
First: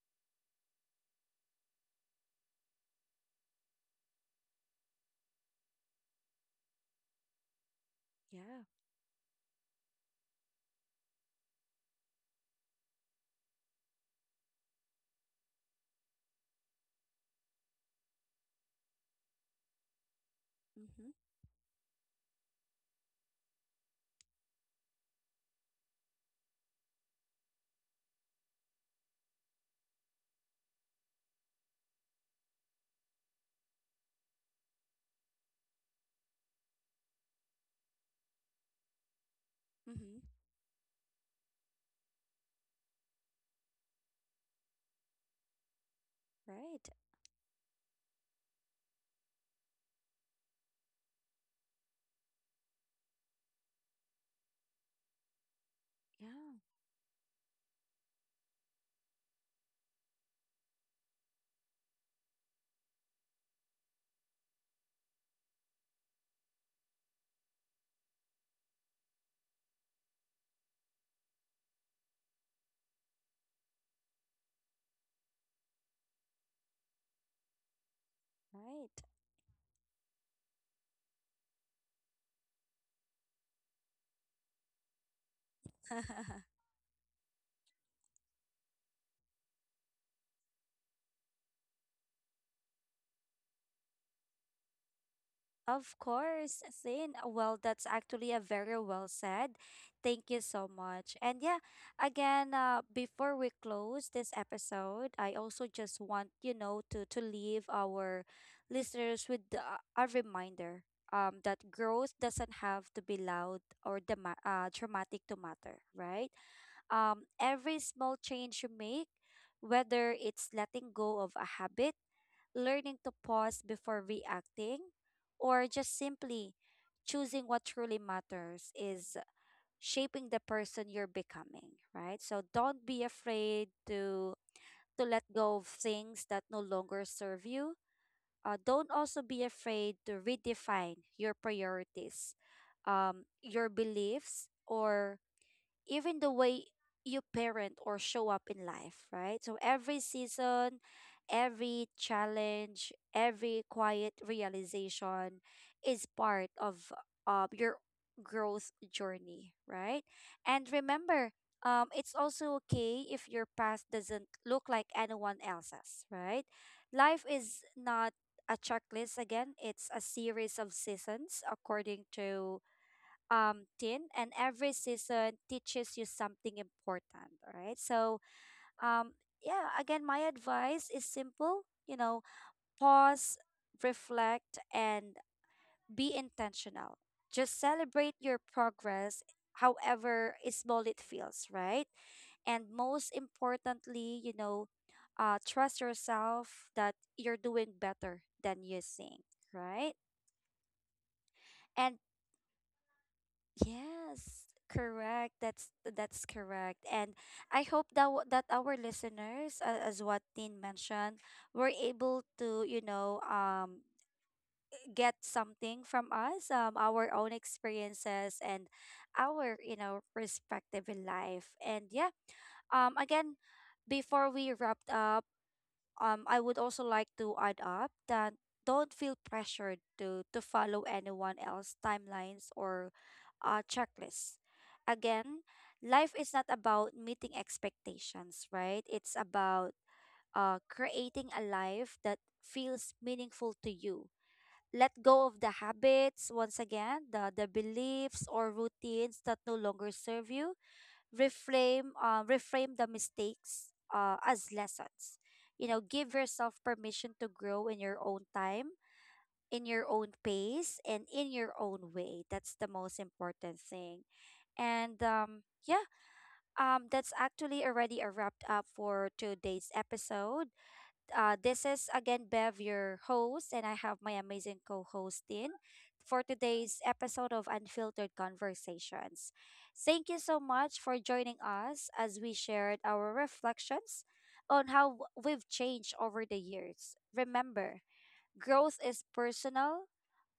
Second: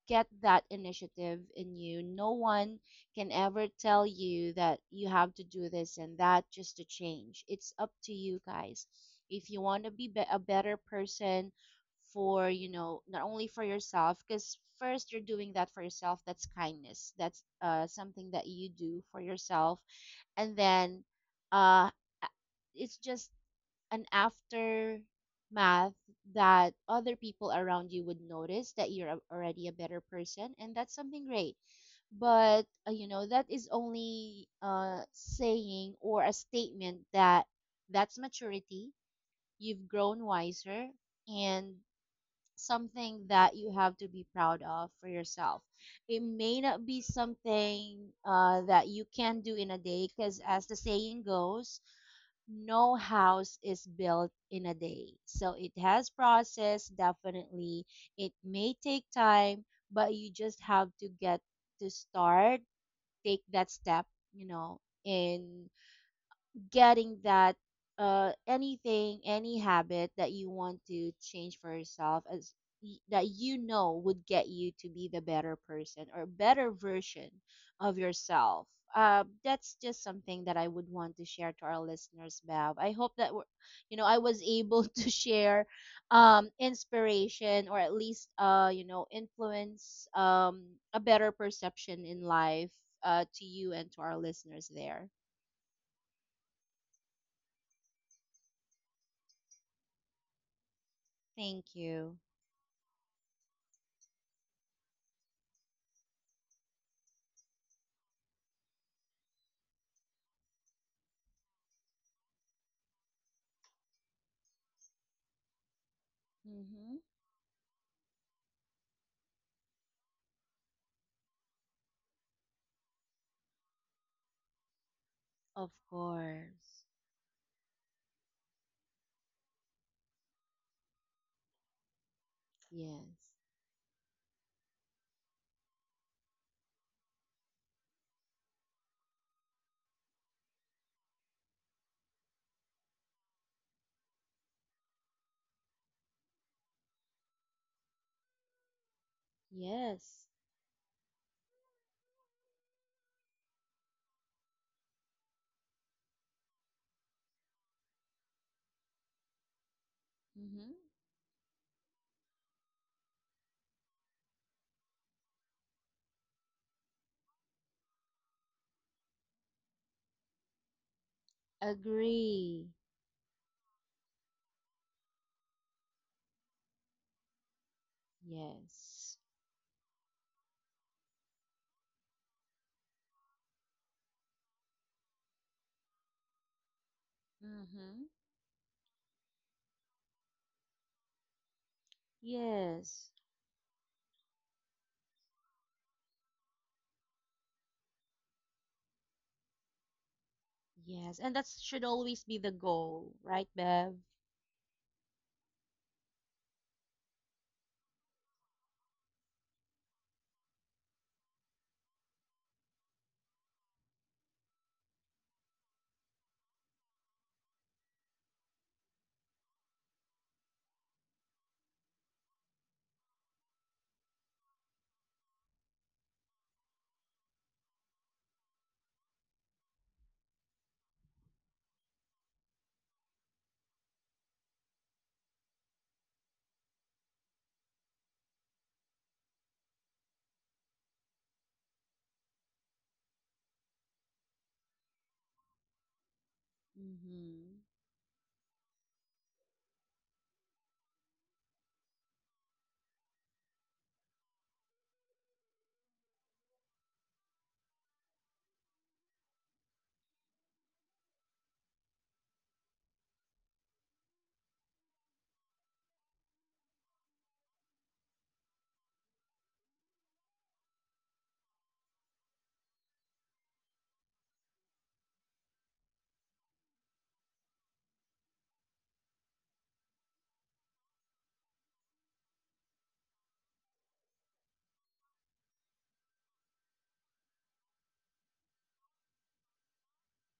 Speaker 2: get that initiative in you. No one can ever tell you that you have to do this and that just to change. It's up to you
Speaker 1: Yeah.
Speaker 2: guys. If you want to be a better person for, not only for yourself, because first you're doing that for yourself, that's kindness. That's something that you do for yourself, and then
Speaker 1: Mm-hmm.
Speaker 2: uh a- it's just an aftermath that other people around you would notice that you're already a better person, and that's something great. But you know that is only saying, or a statement, that that's maturity. You've
Speaker 1: Mm-hmm.
Speaker 2: grown wiser, and something that you have to be proud of for yourself. It may not
Speaker 1: Right.
Speaker 2: be something that you can do in a day because, as the saying goes, no house is built in a day. So it has
Speaker 1: Yeah,
Speaker 2: process, definitely. It may take time, but you just have to get to start, take that step, in getting that any habit that you want to change for yourself, as that would get you to be the better person or better version of yourself.
Speaker 1: right.
Speaker 2: That's just something that I would want to share to our listeners, Bev. I hope that we're, you know I was able to share inspiration, or at least influence a better perception in life to you and to our listeners there.
Speaker 1: Of course, Sin. Well, that's actually a very well said. Thank you so much. And yeah,
Speaker 2: Thank you.
Speaker 1: again, before we close this episode, I also just want, you know, to leave our listeners with a reminder that growth doesn't have to be loud or dramatic to matter, right?
Speaker 2: Mm-hmm.
Speaker 1: Every small change you make, whether it's letting go of a habit, learning to pause before reacting, or
Speaker 2: Of
Speaker 1: just simply
Speaker 2: course.
Speaker 1: choosing what truly matters, is shaping the person you're becoming, right? So don't be
Speaker 2: Yes.
Speaker 1: afraid to let go of things that no longer serve you. Don't also be afraid to redefine your priorities, your beliefs, or even the way you parent or show up in life, right? So every
Speaker 2: Yes.
Speaker 1: season, every challenge, every quiet realization is part of your growth journey, right? And
Speaker 2: Mm-hmm.
Speaker 1: remember, it's also okay if your path doesn't look like anyone else's, right? Life is not a checklist. Again, it's a series of seasons according to,
Speaker 2: Agree.
Speaker 1: tin, and every season teaches you something important. All right? So, um,
Speaker 2: Yes.
Speaker 1: yeah, again, my advice is simple, you know, pause, reflect, and be intentional. Just
Speaker 2: Mm-hmm.
Speaker 1: celebrate your progress, however small it feels, right? And
Speaker 2: Yes.
Speaker 1: most importantly, you know, trust yourself that you're doing better than you think, right?
Speaker 2: Yes. And that should
Speaker 1: And
Speaker 2: always be the goal, right, Bev?
Speaker 1: yes, correct. That's correct. And I hope that that our listeners, as what Tin mentioned, were able to, you know, get something from us, our own experiences and our, you know, perspective in life. And yeah, again, before we wrap up, I would also like to add up that don't feel pressured to follow anyone else timelines or checklists. Again, life is not about meeting expectations, right? It's about creating a life that feels meaningful to you. Let go of the habits once again, the
Speaker 2: Mm-hmm.
Speaker 1: beliefs or routines that no longer serve you. Reframe reframe the mistakes as lessons. You know, give yourself permission to grow in your own time, in your own pace, and in your own way. That's the most important thing. And yeah, that's actually already a wrapped up for today's episode. This is again Bev, your host, and I have my amazing co host in for today's episode of Unfiltered Conversations. Thank you so much for joining us as we shared our reflections on how we've changed over the years. Remember, growth is personal,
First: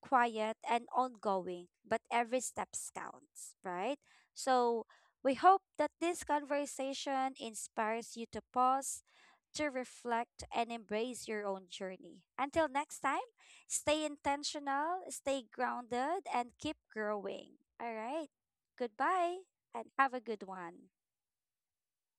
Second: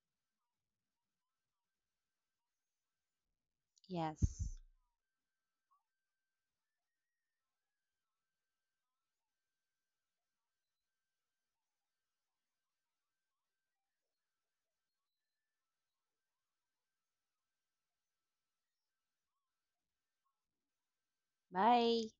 Speaker 1: quiet, and ongoing, but every step counts, right?
Speaker 2: Yes.
Speaker 1: So we hope that this conversation inspires you to pause, to reflect, and embrace your own journey. Until next time, stay intentional, stay grounded, and keep growing. All right. Goodbye, and have a good one.
Speaker 2: Bye.